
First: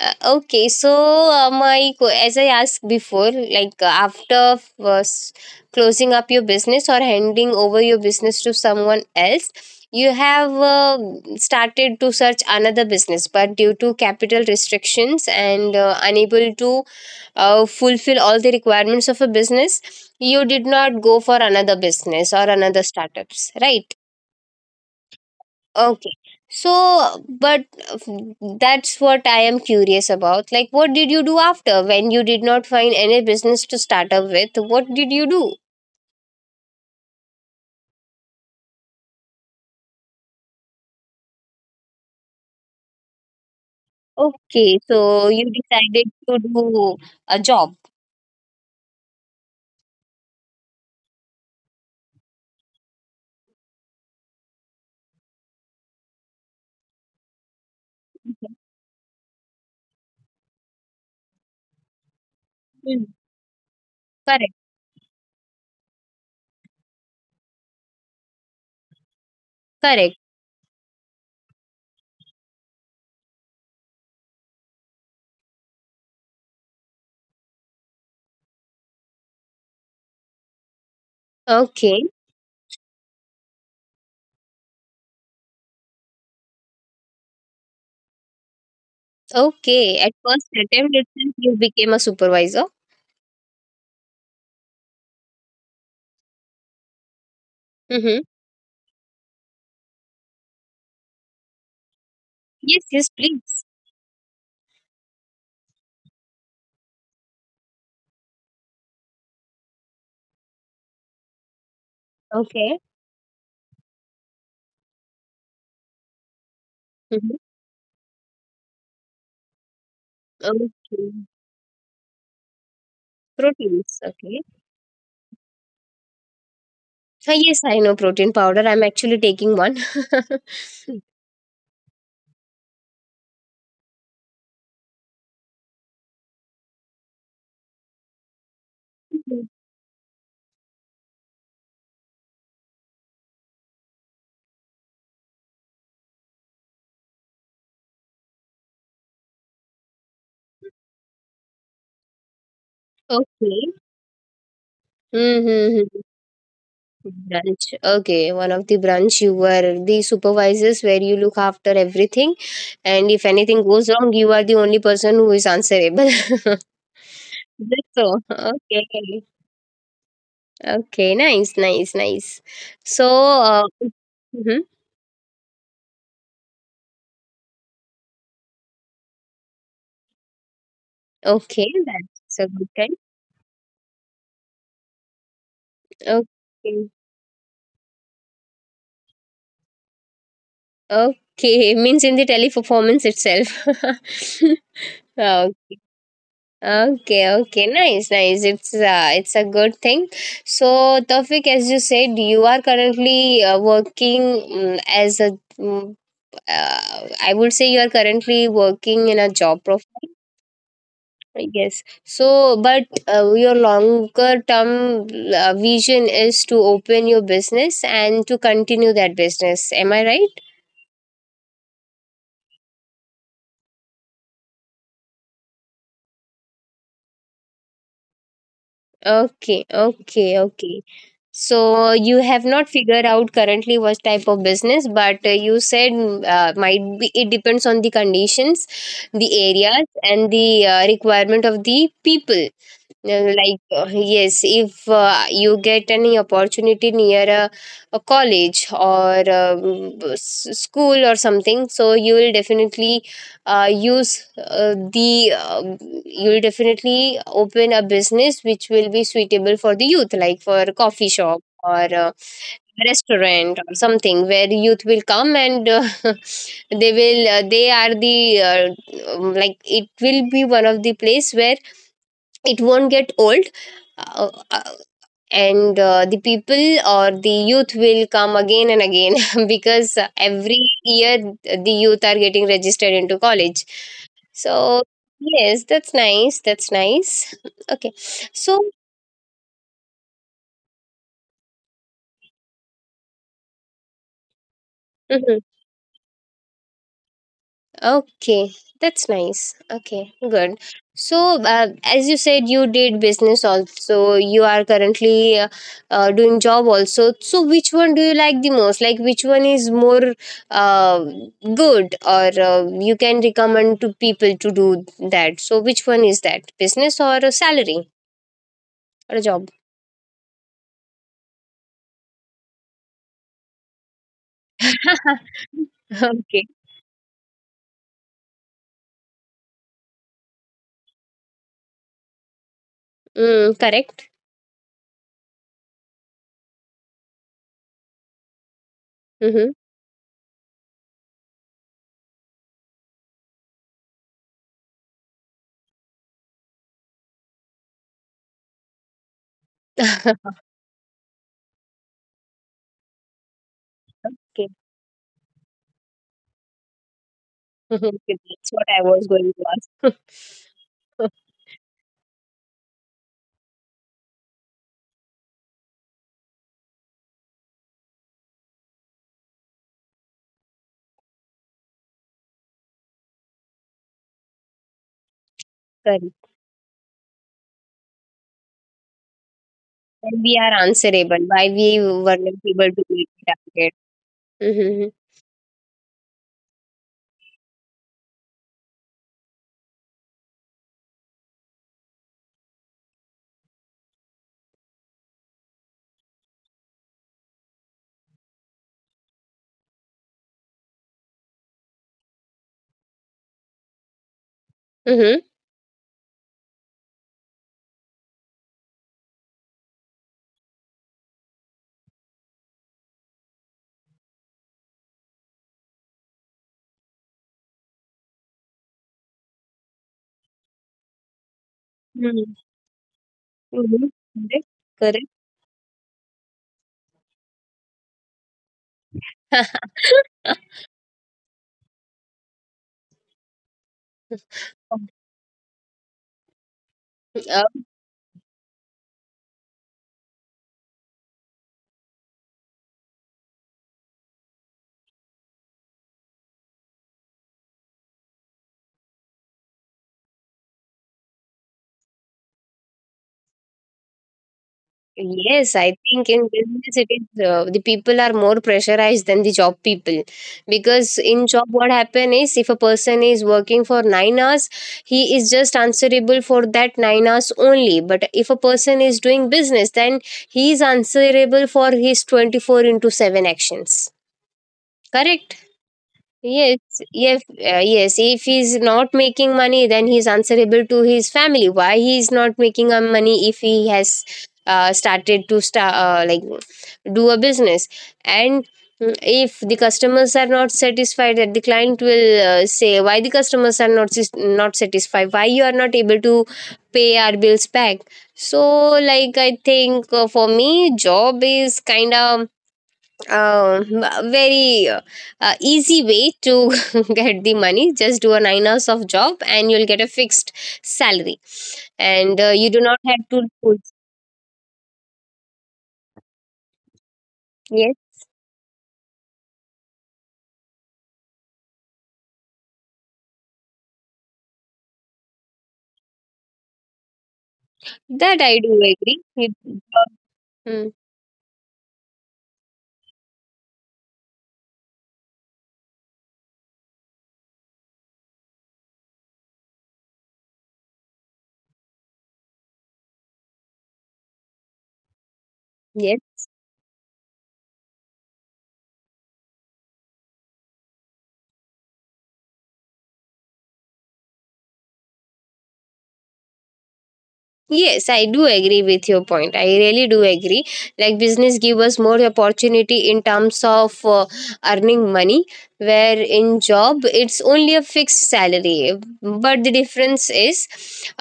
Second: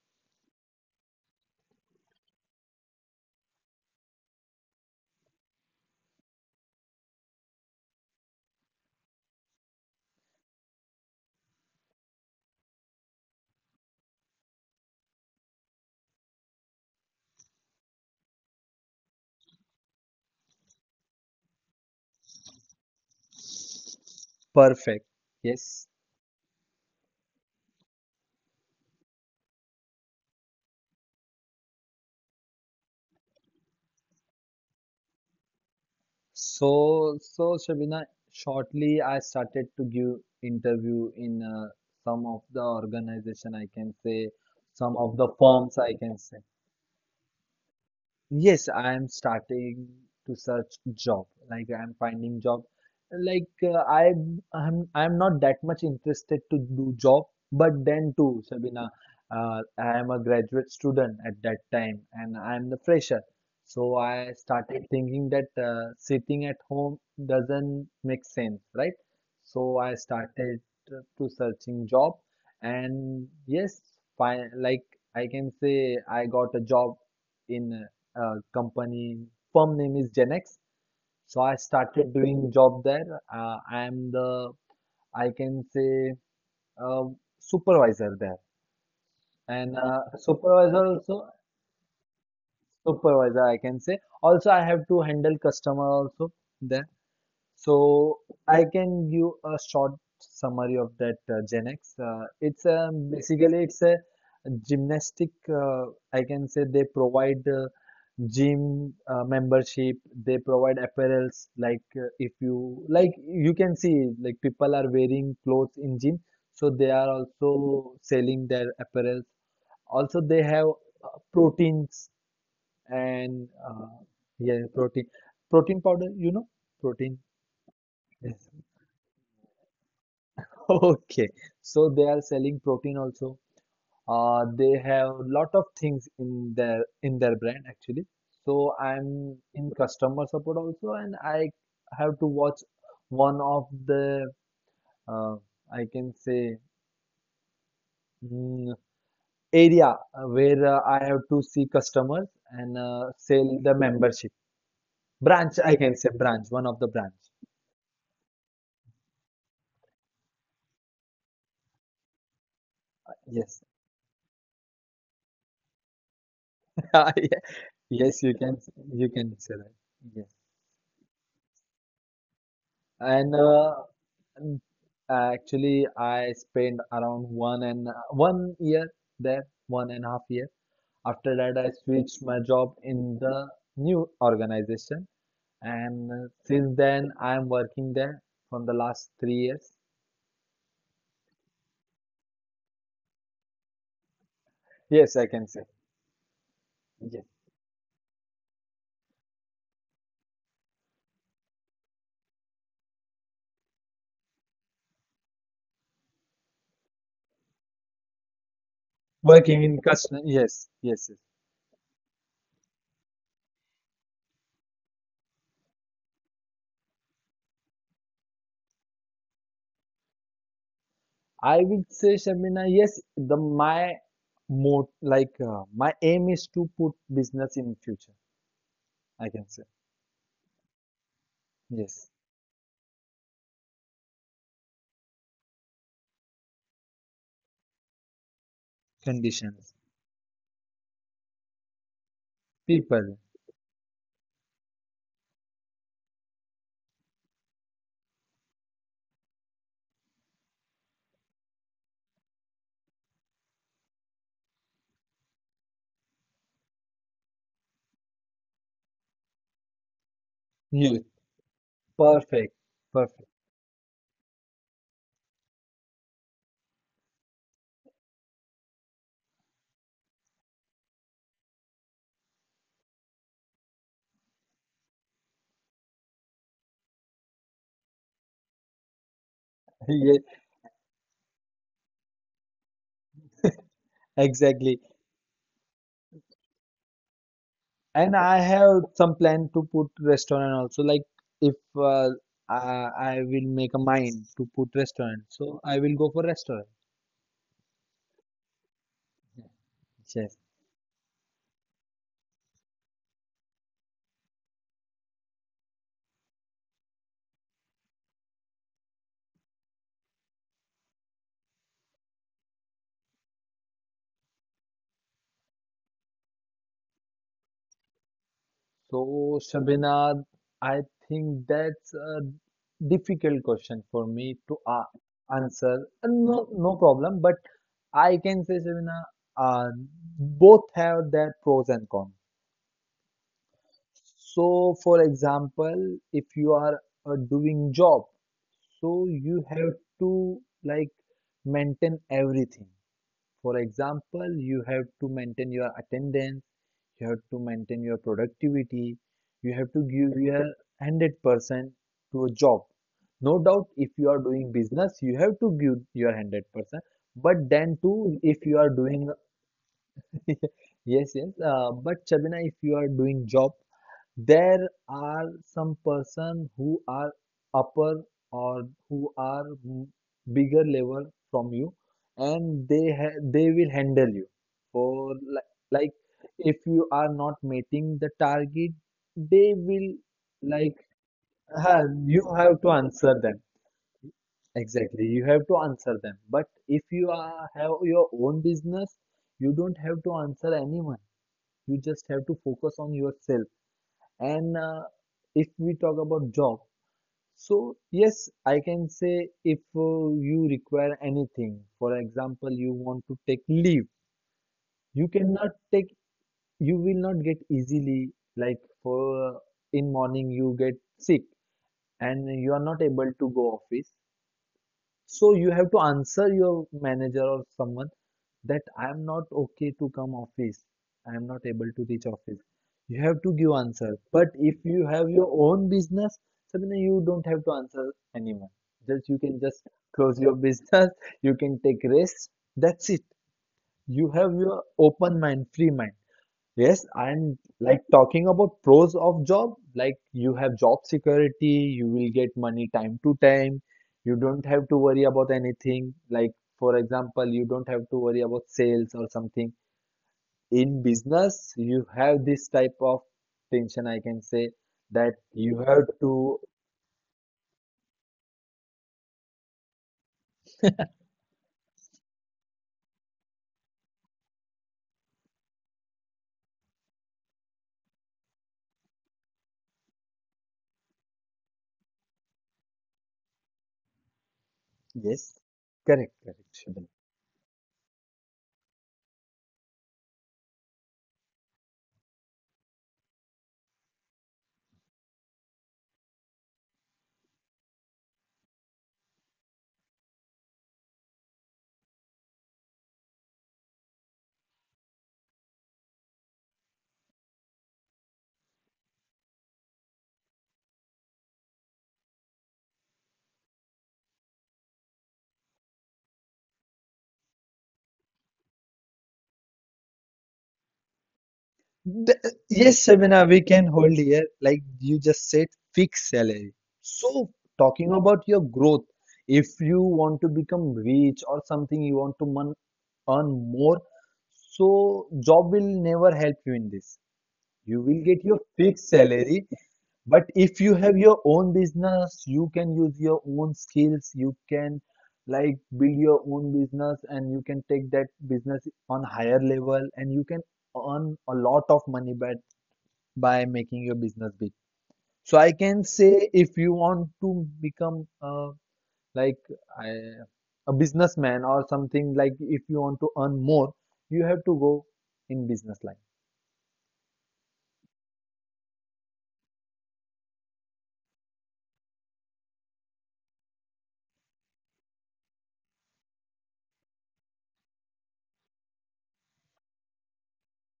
Okay, so my as I asked before, like closing up your business or handing over your business to someone else, you have started to search another business, but due to capital restrictions and unable to fulfill all the requirements of a business, you did not go for another business or another startups, right? Perfect. Yes. Okay. So, but uh, that's what I am curious about. Like, what did you do after when you did not find any business to start up with? What did you do? So, Shabina, shortly I started to give interview in some of the organization, I can say, Okay, some of so the you firms, I decided can to say. do a job. Yes, I am starting to search job. Like I am finding job. Like I'm not that much interested to do job, but then too, Sabina, I am a graduate student at that time, and I am the Hmm. fresher. So I Correct, started thinking that sitting at home doesn't make sense, right? So I correct. started to searching job, and yes, fine. Like I can say, I got a job in company, firm name is Genex. So I Okay, started doing job there. I am the, I can say, uh, supervisor there, and okay. At uh, first attempt supervisor itself, also you became a supervisor. supervisor, I can say, also I have to handle customer also there. Mm-hmm. So I can give a short summary of that Genex. Yes, yes, please. Basically it's a gymnastic, I can say, they provide gym membership, they provide apparels, like if Okay. you like you can see like people are wearing clothes in gym, so they are Mm-hmm. also selling their apparels, also they have Okay. Proteins, and Proteins. Okay. yeah, protein, protein powder, you know, protein. Ah, yes, I know protein Yes. powder. I'm actually taking one. Okay, so they are selling protein also. They have lot of things in their brand actually. So I'm in customer support also, and I have to watch one of the, uh, I can say, mm, area, where I have to see customers, and sell Okay. the membership. Branch, I Mm-hmm. can say, branch, one of the branch. Branch. Okay. One of the branch you were the supervisors where you look after everything, and if anything Yes. goes wrong, you are the only person who is answerable. That's so. Yes, you can you Okay. can say that. Yes. Okay. Nice. Nice. Nice. So. and Uh, uh, mm-hmm. And actually, I spent around 1 year there, 1.5 year. After that, Okay. I switched That's a my good job time. in the new organization, and since Okay. then, I am working there from the last 3 years. Okay. Means in the teleperformance itself. Yes, I can say. Okay. Okay, Yes. okay, nice, nice. It's a good thing. So, Tawfiq, as you said, you are currently working as a. I would say you are currently working in a job Working in profile. customer. Yes, yes, yes. Yes. So, but your longer term vision is to open your business and to continue that business. Am I right? I will say, Shamina, yes, the my mot like my aim is to put business in future. I can Okay, say. okay, okay. So you Yes. have not figured out currently what type of business, but you said might be it depends on the conditions, the areas, Conditions. and the requirement of the people People. Yes if you get any opportunity near a college or school or something, so you will definitely use the you will definitely open a business which will be suitable for the youth like for a coffee Yes. shop or a Perfect, perfect. restaurant or something where youth will come and they are the like it will be one of the place where it won't get old uh, uh, and the people or the youth will come again and again. Because Yeah, every year the youth are getting registered into college. So exactly. yes, that's nice, that's nice. Okay, And I so have some plan to put restaurant also. Like if I will make a mind to put mhm. restaurant, so I will go for restaurant. Okay, that's nice. Okay, Yes. good. So, as you said, you did business also. You are currently doing job also. So, which one do you like the most? Like, which one is more uh, good, or you can recommend to people to do that? So, which one is that? Business or a salary or a job? So Shabina, I think that's a difficult question for me to a answer. Okay. And no, no problem. But I can say Shabina, uh, both have their pros and cons. Mm, correct. So, for example, if you are doing job, so Mm-hmm. you have to like maintain everything. For example, you have to maintain your attendance, you have to maintain your productivity, you have to give your 100% to a job. No doubt, if you are Okay. doing business, you have to give your 100%. But Okay. then too, That's what if you I are was doing, going to ask. Yes, yes, but Shabina, if you are doing job, there are some person who are upper or who are bigger level from you, and they will handle you. For like, Correct. if you are not meeting the target, they will When we are like answerable, why we were not you able have to to meet answer the them. target. Mm-hmm. Exactly, you have to answer them. But if you are have your own business, you don't have to answer anyone. You just have to focus on yourself and if we talk about job, so yes, I can say if you require anything. For example, you want to take leave, Mm-hmm. you cannot take, you will not get easily, like for in morning you get sick and you are not able to go office. So you have to answer your manager or someone that I am not okay to come office. I am not able to reach Mm-hmm. office. You have to give Mm-hmm. answer. But if you Correct. have your own business, Sabina, you don't have to answer anyone. Just you can just close Correct. your business. You can take rest. That's it. You have your open mind, free mind. Yes, Uh, and like talking about pros of job, like you have job security, you will get money time to time. You don't have to worry about anything. Like for example, you don't have to worry about sales or something. In business, you have this type of tension, I can say, that yes, I you think have in to. business it is the people are more pressurized than the job people because in job what happen is if a person is working for 9 hours, he is just answerable for that 9 hours only. But if a person is doing business, then he is answerable for his 24/7 actions. Correct. Yes, correct, Yes, correct, Shubham. yes, yes. If he's not making money, then he's answerable to his family. Why he's not making a money if he has started to start do a business, and if the customers are not satisfied, that the client will say why the customers are not not satisfied, why you are not able to pay our bills back. So, like I think for me, job is kind of um, very easy way to get the money. Just do a 9 hours of job and you'll get a fixed salary. And you The, do not have yes, to. Shabina, we Choose. can hold here. Like you just said, fixed salary. So, Yes, talking about your growth, if you want to become rich or something, you want to earn more, so job will never help you in this. You that will I get do your agree. fixed You- salary, but Hmm. if you have your own business, you can use your own skills. You can like build your own business, and you can take that business on higher level, and you can earn a lot of money by making your business big. So I can Yes. say if you want to become like I, a businessman or something. Like if you want to earn more, you have to go in business line. Yes, I do agree with your point. I really do agree. Like business give us more opportunity in terms of earning money, where in job it's only a fixed salary. But the difference is,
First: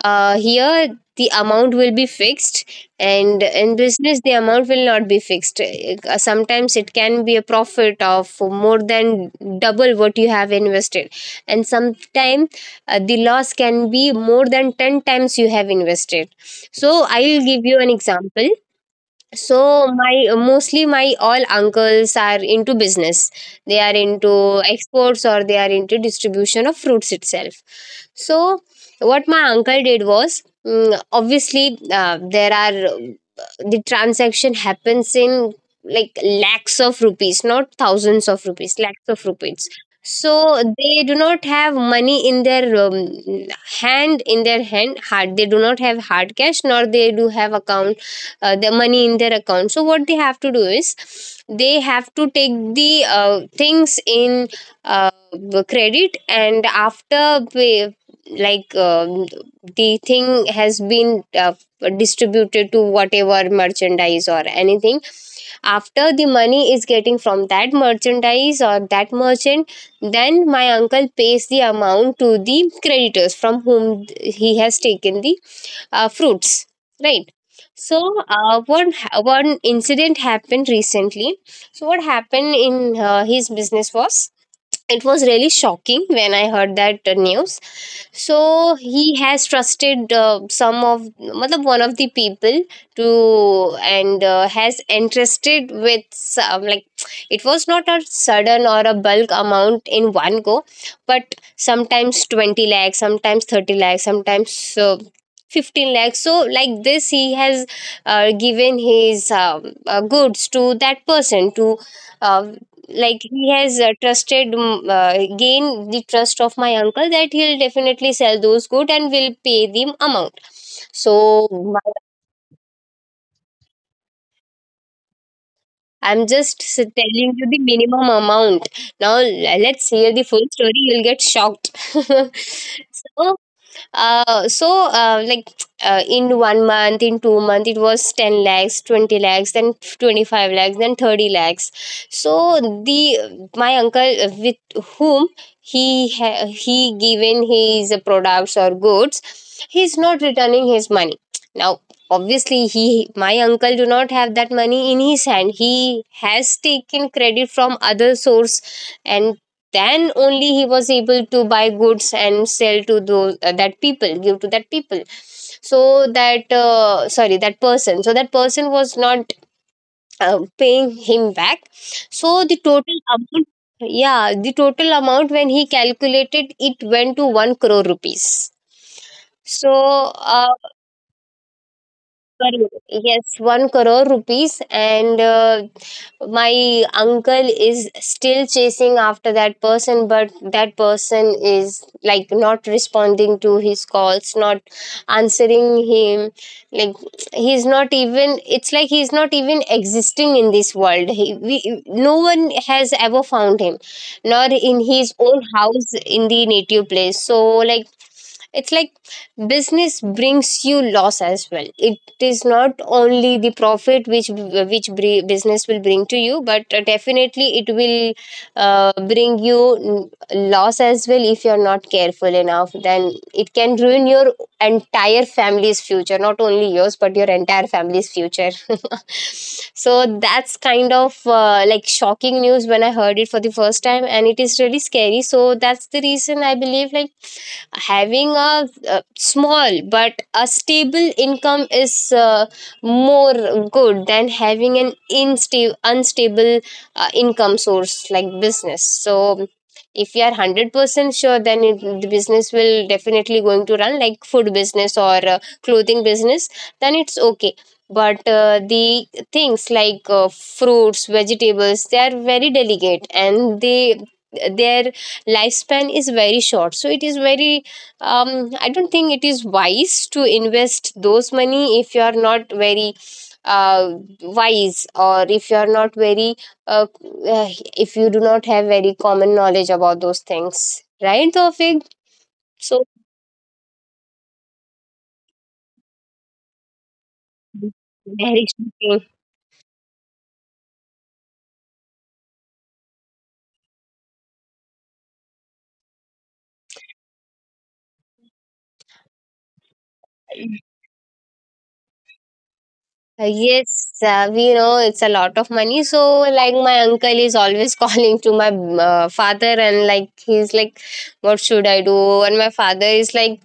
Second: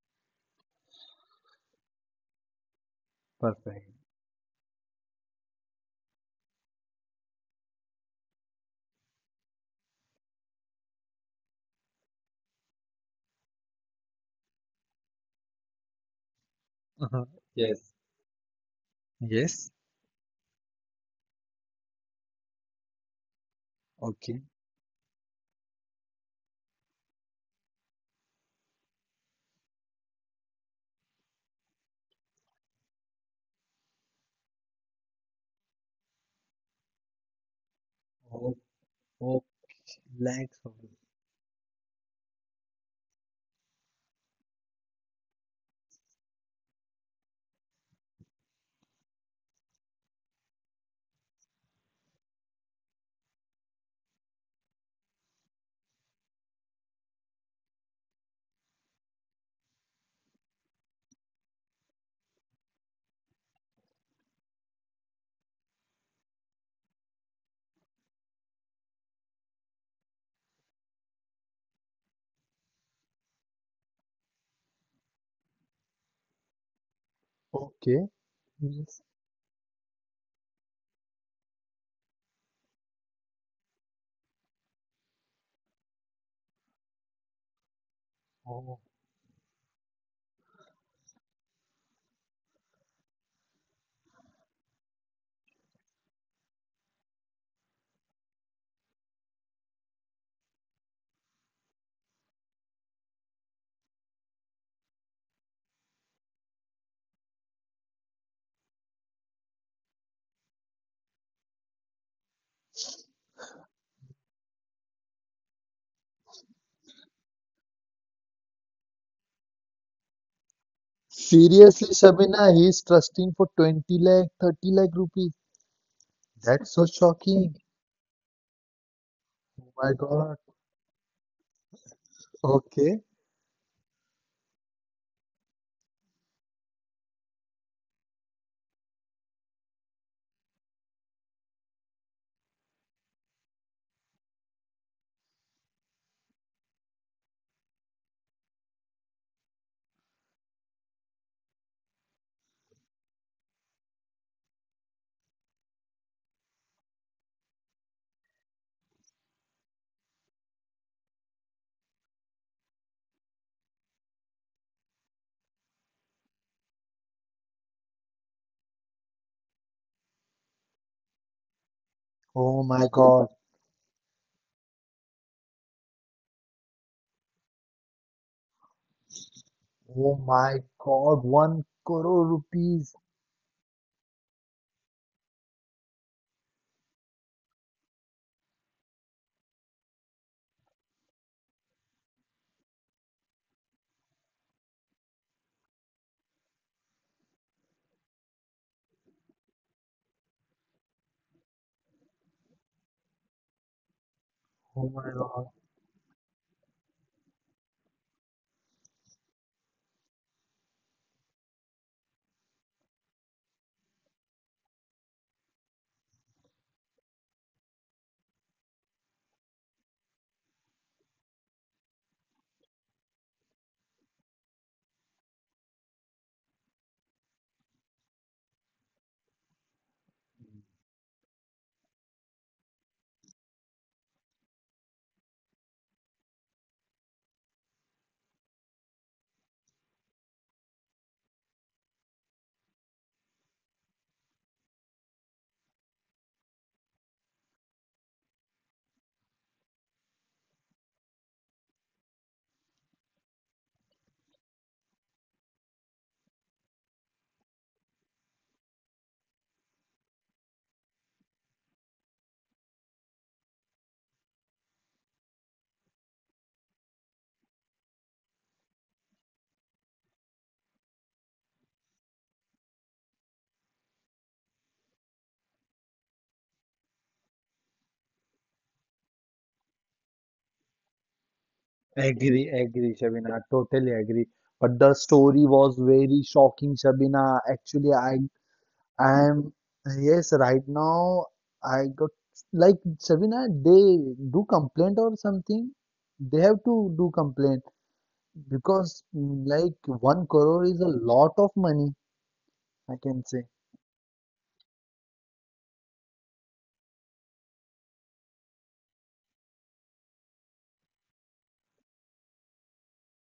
here the amount will be fixed, and in Perfect. business the amount will not be fixed. Sometimes it can be a profit of more than double what you have invested, and sometimes the loss can be more than 10 times you have invested so Uh-huh. I'll give you an Yes. example. Yes. So my mostly my all uncles are into business. They are Okay. into exports or they are into distribution of fruits itself. So what my uncle did was obviously there are the transaction happens in like lakhs of rupees, not thousands of Oh, rupees, lakhs of oh, rupees. lakhs So of it. they do not have money in their hand in their hand hard, they do not have hard cash, nor they do have account the money in their account. So what they have to do is they have to take the things in uh, credit, and after pay, like um the thing has been distributed to whatever merchandise or anything. After the money is getting from that merchandise or that merchant, then my uncle pays the amount to the creditors from whom he has taken the fruits, right? So Okay. Yes. One incident happened recently. So what happened in his business was, it was really shocking when I heard that news. So Oh. he has trusted some of, matlab, one of the people to, and has entrusted with some, like, it was not a sudden or a bulk amount in one go, but sometimes 20 lakhs, sometimes 30 lakhs, sometimes 15 lakhs. So like this he has given his goods to that person to uh, like he has trusted, gained the trust of my uncle that he'll definitely sell those goods and will pay the amount. So Seriously, my- Shabina, he's trusting for 20 lakh, 30 lakh rupees. I'm just That's so telling you shocking. the minimum amount. Now Oh my let's hear the God. full story, you'll get shocked. Okay. So like in 1 month, in 2 month, it was 10 lakhs, 20 lakhs, then 25 lakhs, then 30 lakhs. So the, my uncle with whom he given his products or goods, he's not returning his money. Now obviously he, my uncle do not have that money in his hand, he has taken credit from other source, and then only he was able to buy goods and sell to those that people, give to that people. So that sorry, that person, so that person was not paying him back. So the Oh my total God. amount, yeah, the total amount when he calculated, it went to 1 crore rupees. So Oh uh, my God, one crore crore. rupees. Yes, 1 crore rupees. And my uncle is still chasing after that person, but that person is like not responding to his calls, not answering him. Like, he's not even, it's like he's not even existing in this world. He, we, no one has ever found him, nor in Oh my his own God. house in the native place. So, like, it's like business brings you loss as well. It is not only the profit which business will bring to you, but definitely it will bring you loss as well. If you're not careful enough, then it can ruin your entire family's future, not only yours but your entire family's future. So that's kind of like shocking news when I heard it for the first time, and it is really scary. So that's the reason I believe, like, having a, uh, small but a stable income is more good than having an unstable income source like business. So if you are 100% sure, then it, the business will definitely going to run, like food business or clothing business, then it's okay. But the things like fruits, vegetables, they are very delicate, and they, their lifespan is very short, so it is very I don't think it is wise to invest those money if you are not very uh, wise, or if you are not very uh, uh, if you do not have very common knowledge about those things, right, Tawfiq? Agree, So agree, Shabina. Totally agree. But the story was very shocking, Shabina. Actually, I very shocking. I am, yes, right now I got, like, Shabina, they do complaint or something. They have to do complaint because like one Uh, crore is a lot of money, I can say. Yes, we know it's a lot of money. So, like, my uncle is always calling to my father, and like, he's like, what should I do? And my father is like,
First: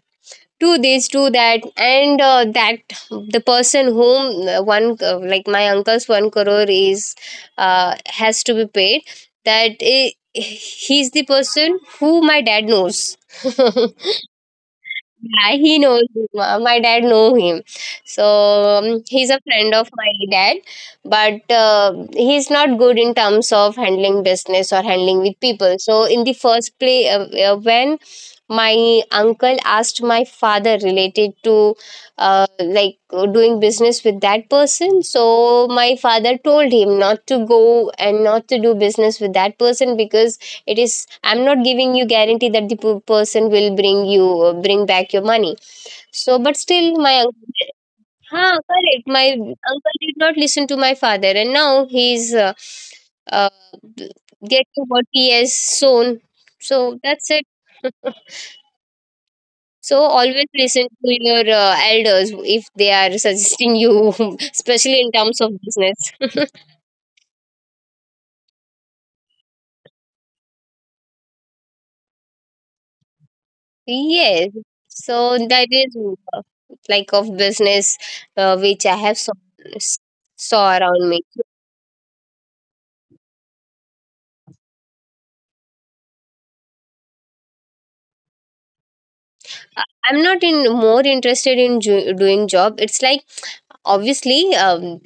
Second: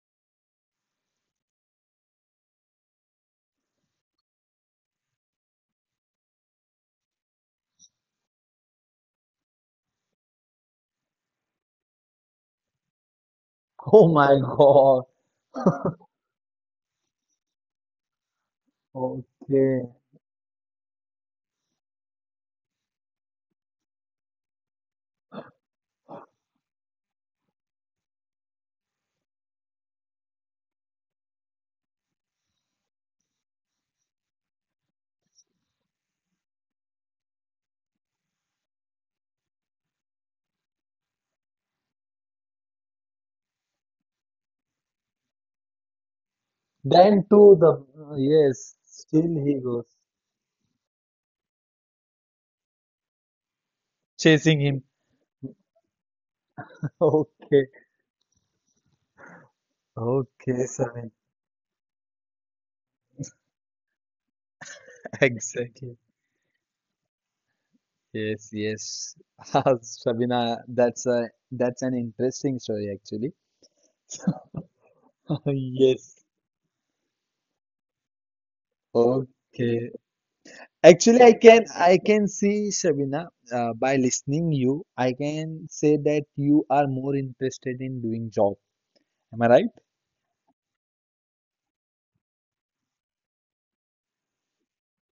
do this, do that, and that the person whom one like my uncle's one crore is has to be paid, that I, he's the person who my dad knows. Oh my God. Yeah, he knows him. My dad know him, so he's a friend Okay. of my dad. But he's not good in terms of handling business or handling with people. So in the first play, when my uncle asked my father related to doing business with that person, so my father told him not to go and not to do business with that person because it is, I'm not giving you guarantee that the person will bring you, bring back your money. So but still my Then to uncle, the, huh, yes, correct, still my he goes. uncle did not listen to my father, and now he's uh, Chasing him. getting what he has sown. So that's it. Okay, So always okay, listen Samin. to your elders if they are suggesting you, especially in terms of Exactly. business. Yes, yes. Ah, Sabina, that's a that's an interesting story actually. Yes. So, So that is yes. uh, like of business which I have saw, Okay. saw around Actually, I me. can see Shabina, by listening you, I can say that you are more interested in doing job. Am I right? I'm not in more interested in doing job. It's like obviously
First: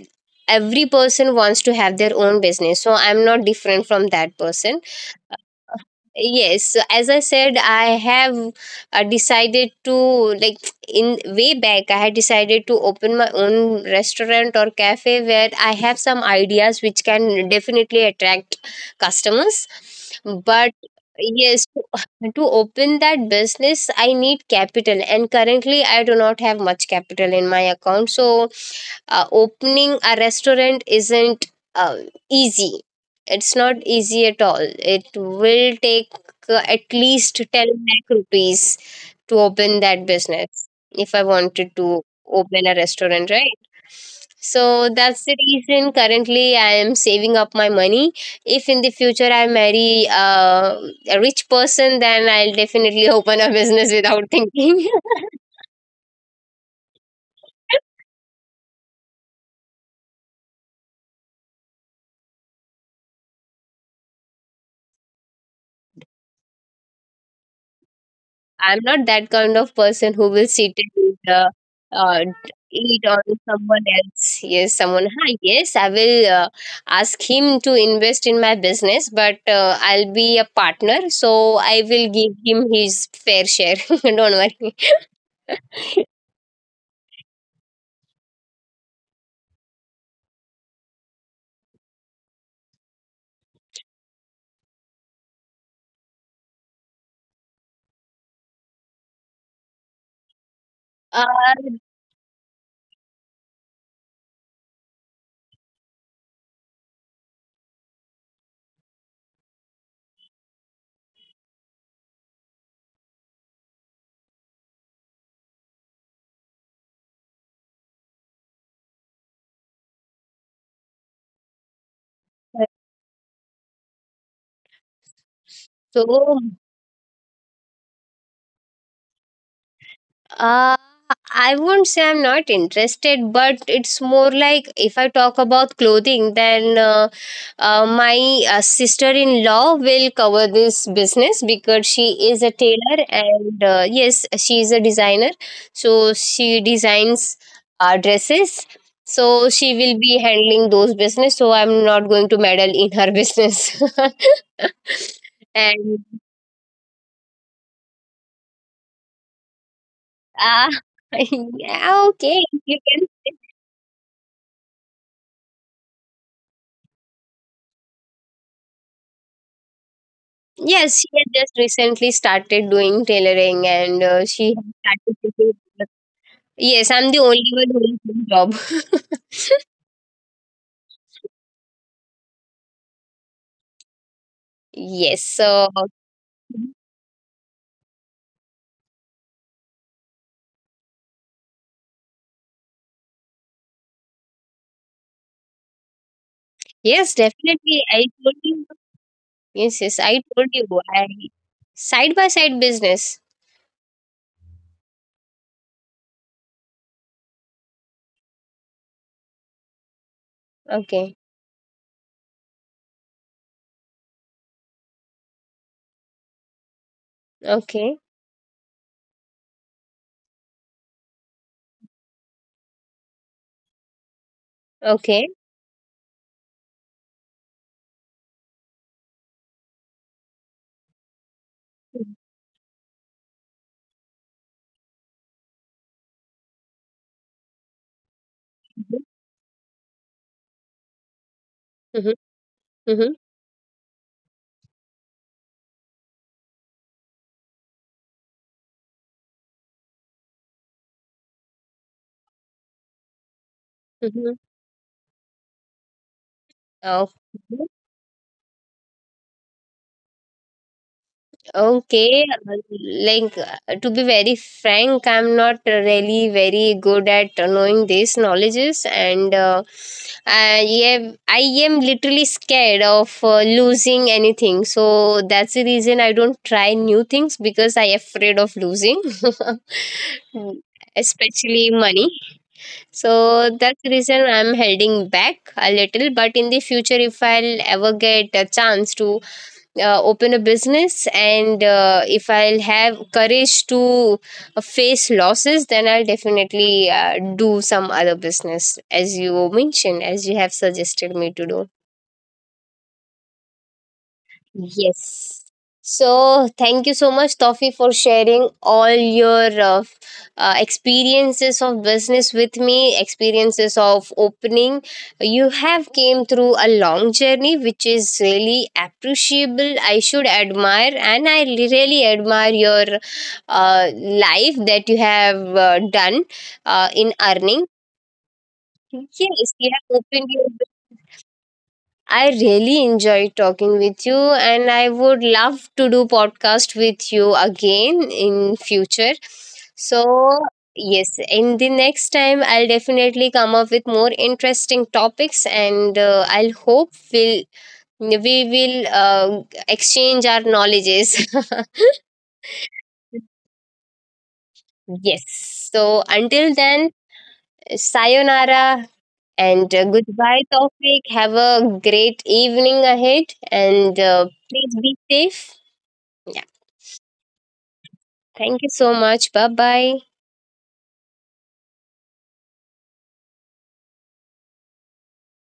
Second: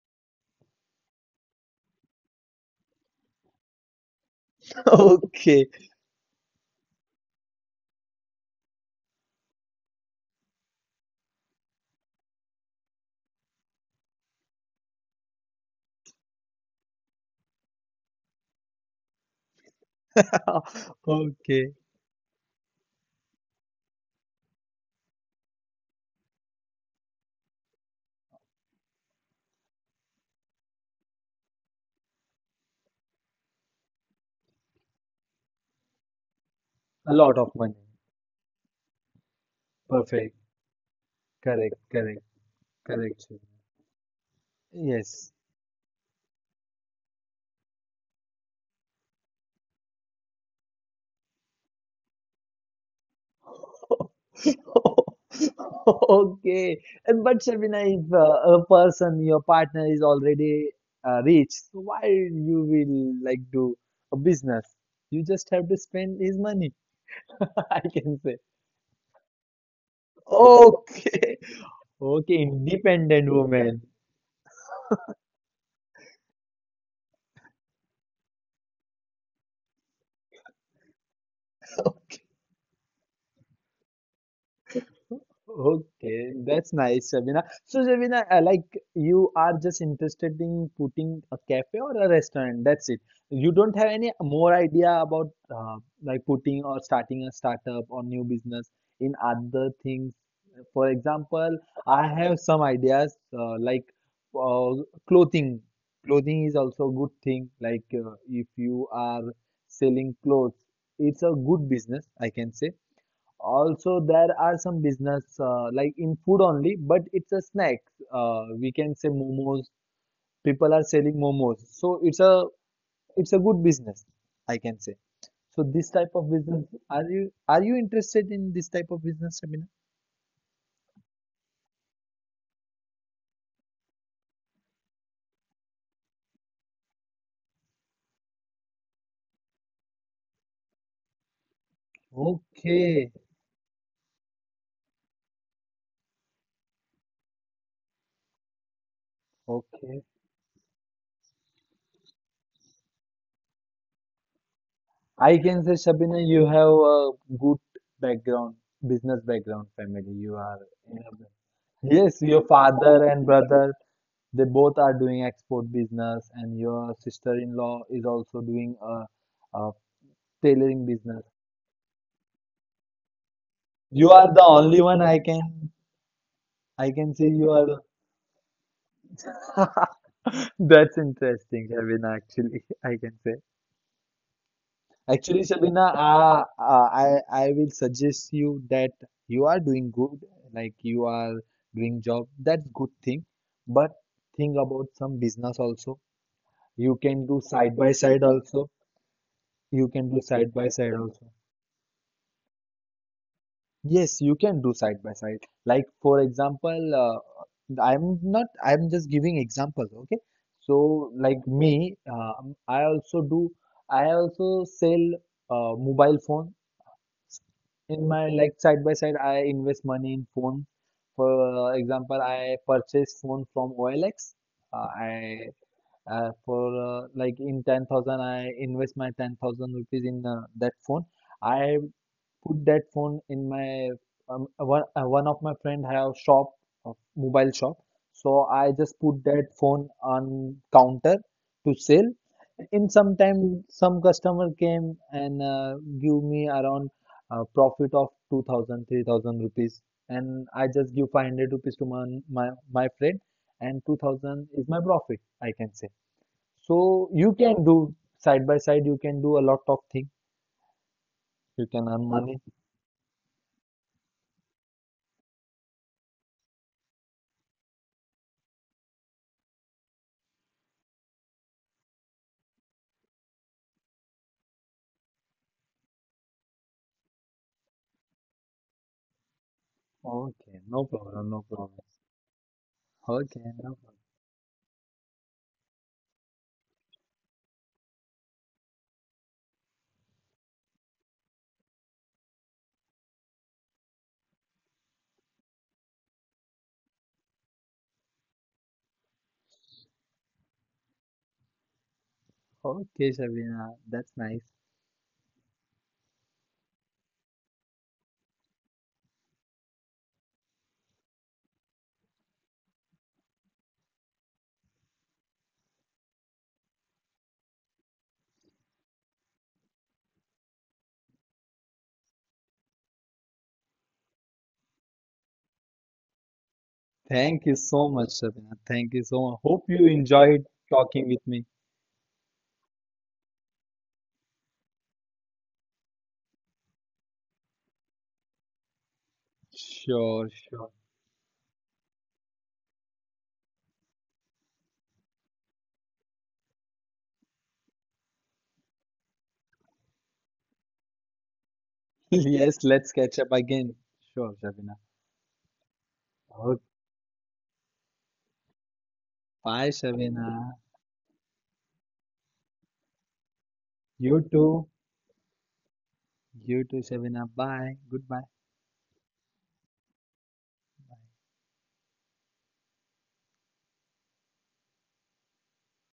every person wants to have their own business. So I'm not different from that person. Okay. Yes, so as I said, I have decided to, like, in way back, I had decided to open my own restaurant or cafe where I have some ideas which can definitely attract customers. But yes, Okay. to to open that business, I need capital, and currently I do not have much capital in my account. So opening a restaurant isn't uh, easy. It's not easy at all. It will take at A least lot of 10 money. lakh rupees to open that Perfect. business if I wanted Correct. to Correct. open a Correct, restaurant, Shivam. right? So that's the Yes. reason currently I am saving up my money. If in the future I marry a rich person, then I'll definitely open a business without thinking. Okay. And but Shabina, if a person, your partner is already rich, so why you will like do a business? You just have to spend his money, I can say. I'm not that kind of person who will sit and Okay. Uh, Okay, eat on independent someone woman. else. Yes, someone. Hi, yes, I will ask him to invest in my business, but I'll be a partner, so I will give him his fair share. Don't worry. Okay, that's nice, Sabina. So, Sabina, like you are just interested in putting a cafe or a restaurant. That's it. You don't have any more idea about uh, like putting or starting a startup or new business in other things. For Uh, example, I have some ideas uh, clothing. Clothing is also a good thing. Like if you are selling clothes, it's a good business, I can say. Also, there are some business like in food only, but it's a snack. We can say momos. People are selling momos, so it's a good business, I can say. So this so type of business, are you interested in this type of business, Shabina? Uh, I won't say I'm not interested, but it's more like if I talk about clothing, then my sister in law will cover this business because she is a tailor, Okay, and yes, she is a designer. So she designs dresses. So she will okay. be handling those business. So I'm not going to meddle in her business. I can say, And, Shabina, you have a good background, business background, family. You are, ah, yeah, yes, okay, your you can. father and brother. They both are doing export business, and your sister-in-law is also doing a tailoring Yes, she had business. just recently started doing tailoring and You are she the had only one started I taking. can Yes, I'm the say only you one who are is doing job. the- That's interesting, Shabina. Actually, I can say. Yes, Actually, so Shabina, I will suggest you that you are doing good, like you are doing job. That's good thing, but think about some business also. You yes, can do definitely. side by I side told you. also. Yes, You yes, can do I told side you. by side I also. side by side business. Yes, you can do side by side. Like for example, I'm not, I'm just giving examples. Okay. So Okay, like me, I also do. I also sell mobile phone okay, in my like side by side. I invest money in phone. For example, I purchased phone from OLX. Okay. I for Like in 10,000, I invest my 10,000 rupees in that phone. I put that phone in my one of my friend have shop, mobile shop. So I Mm-hmm, just put that phone on counter to sell. mm-hmm, In mm-hmm. some time some customer came and give me around profit of 2000 3000 rupees, and I just give 500 rupees to my my friend, and Mm-hmm. 2,000 is my profit, I can say. So Oh, you can do side by side, you can do a lot of things, you can earn okay, money. Like to be very frank, I'm not really very good at knowing these knowledges, and I I am literally scared of losing anything. So that's the reason I don't try new things because I afraid of losing, Okay, no problem, no especially problem. money. Okay, So no that's the problem. reason I'm holding back a little. But in the future, if I'll ever get a chance to open a business, and if I'll have courage to face losses, then I'll definitely do some other business as you mentioned, as you have suggested me to do. Okay, Shabina, that's nice. Yes. So, thank you so much, Toffee, for sharing all your experiences of business with me, experiences of opening. You have came through a long journey, which is really appreciable. I should admire, and I really admire your life that you have done in Thank you earning. so much, Shabina. Thank you so much. Yes, Hope you you have opened enjoyed your, talking with me. I really enjoyed talking with you, and I would love to do podcast with you again in future. Sure, So, sure. yes, in the next time I'll definitely come up with more interesting topics, and I'll hope we'll, we will exchange our knowledges. Yes, let's catch up again. Sure, Shabina. Yes. So, until Okay. then, sayonara, Bye, and goodbye Shabina. topic. Have a great evening ahead, and You too. please be safe. Yeah. You too, Shabina. Bye. Goodbye. Thank you so much. Bye bye.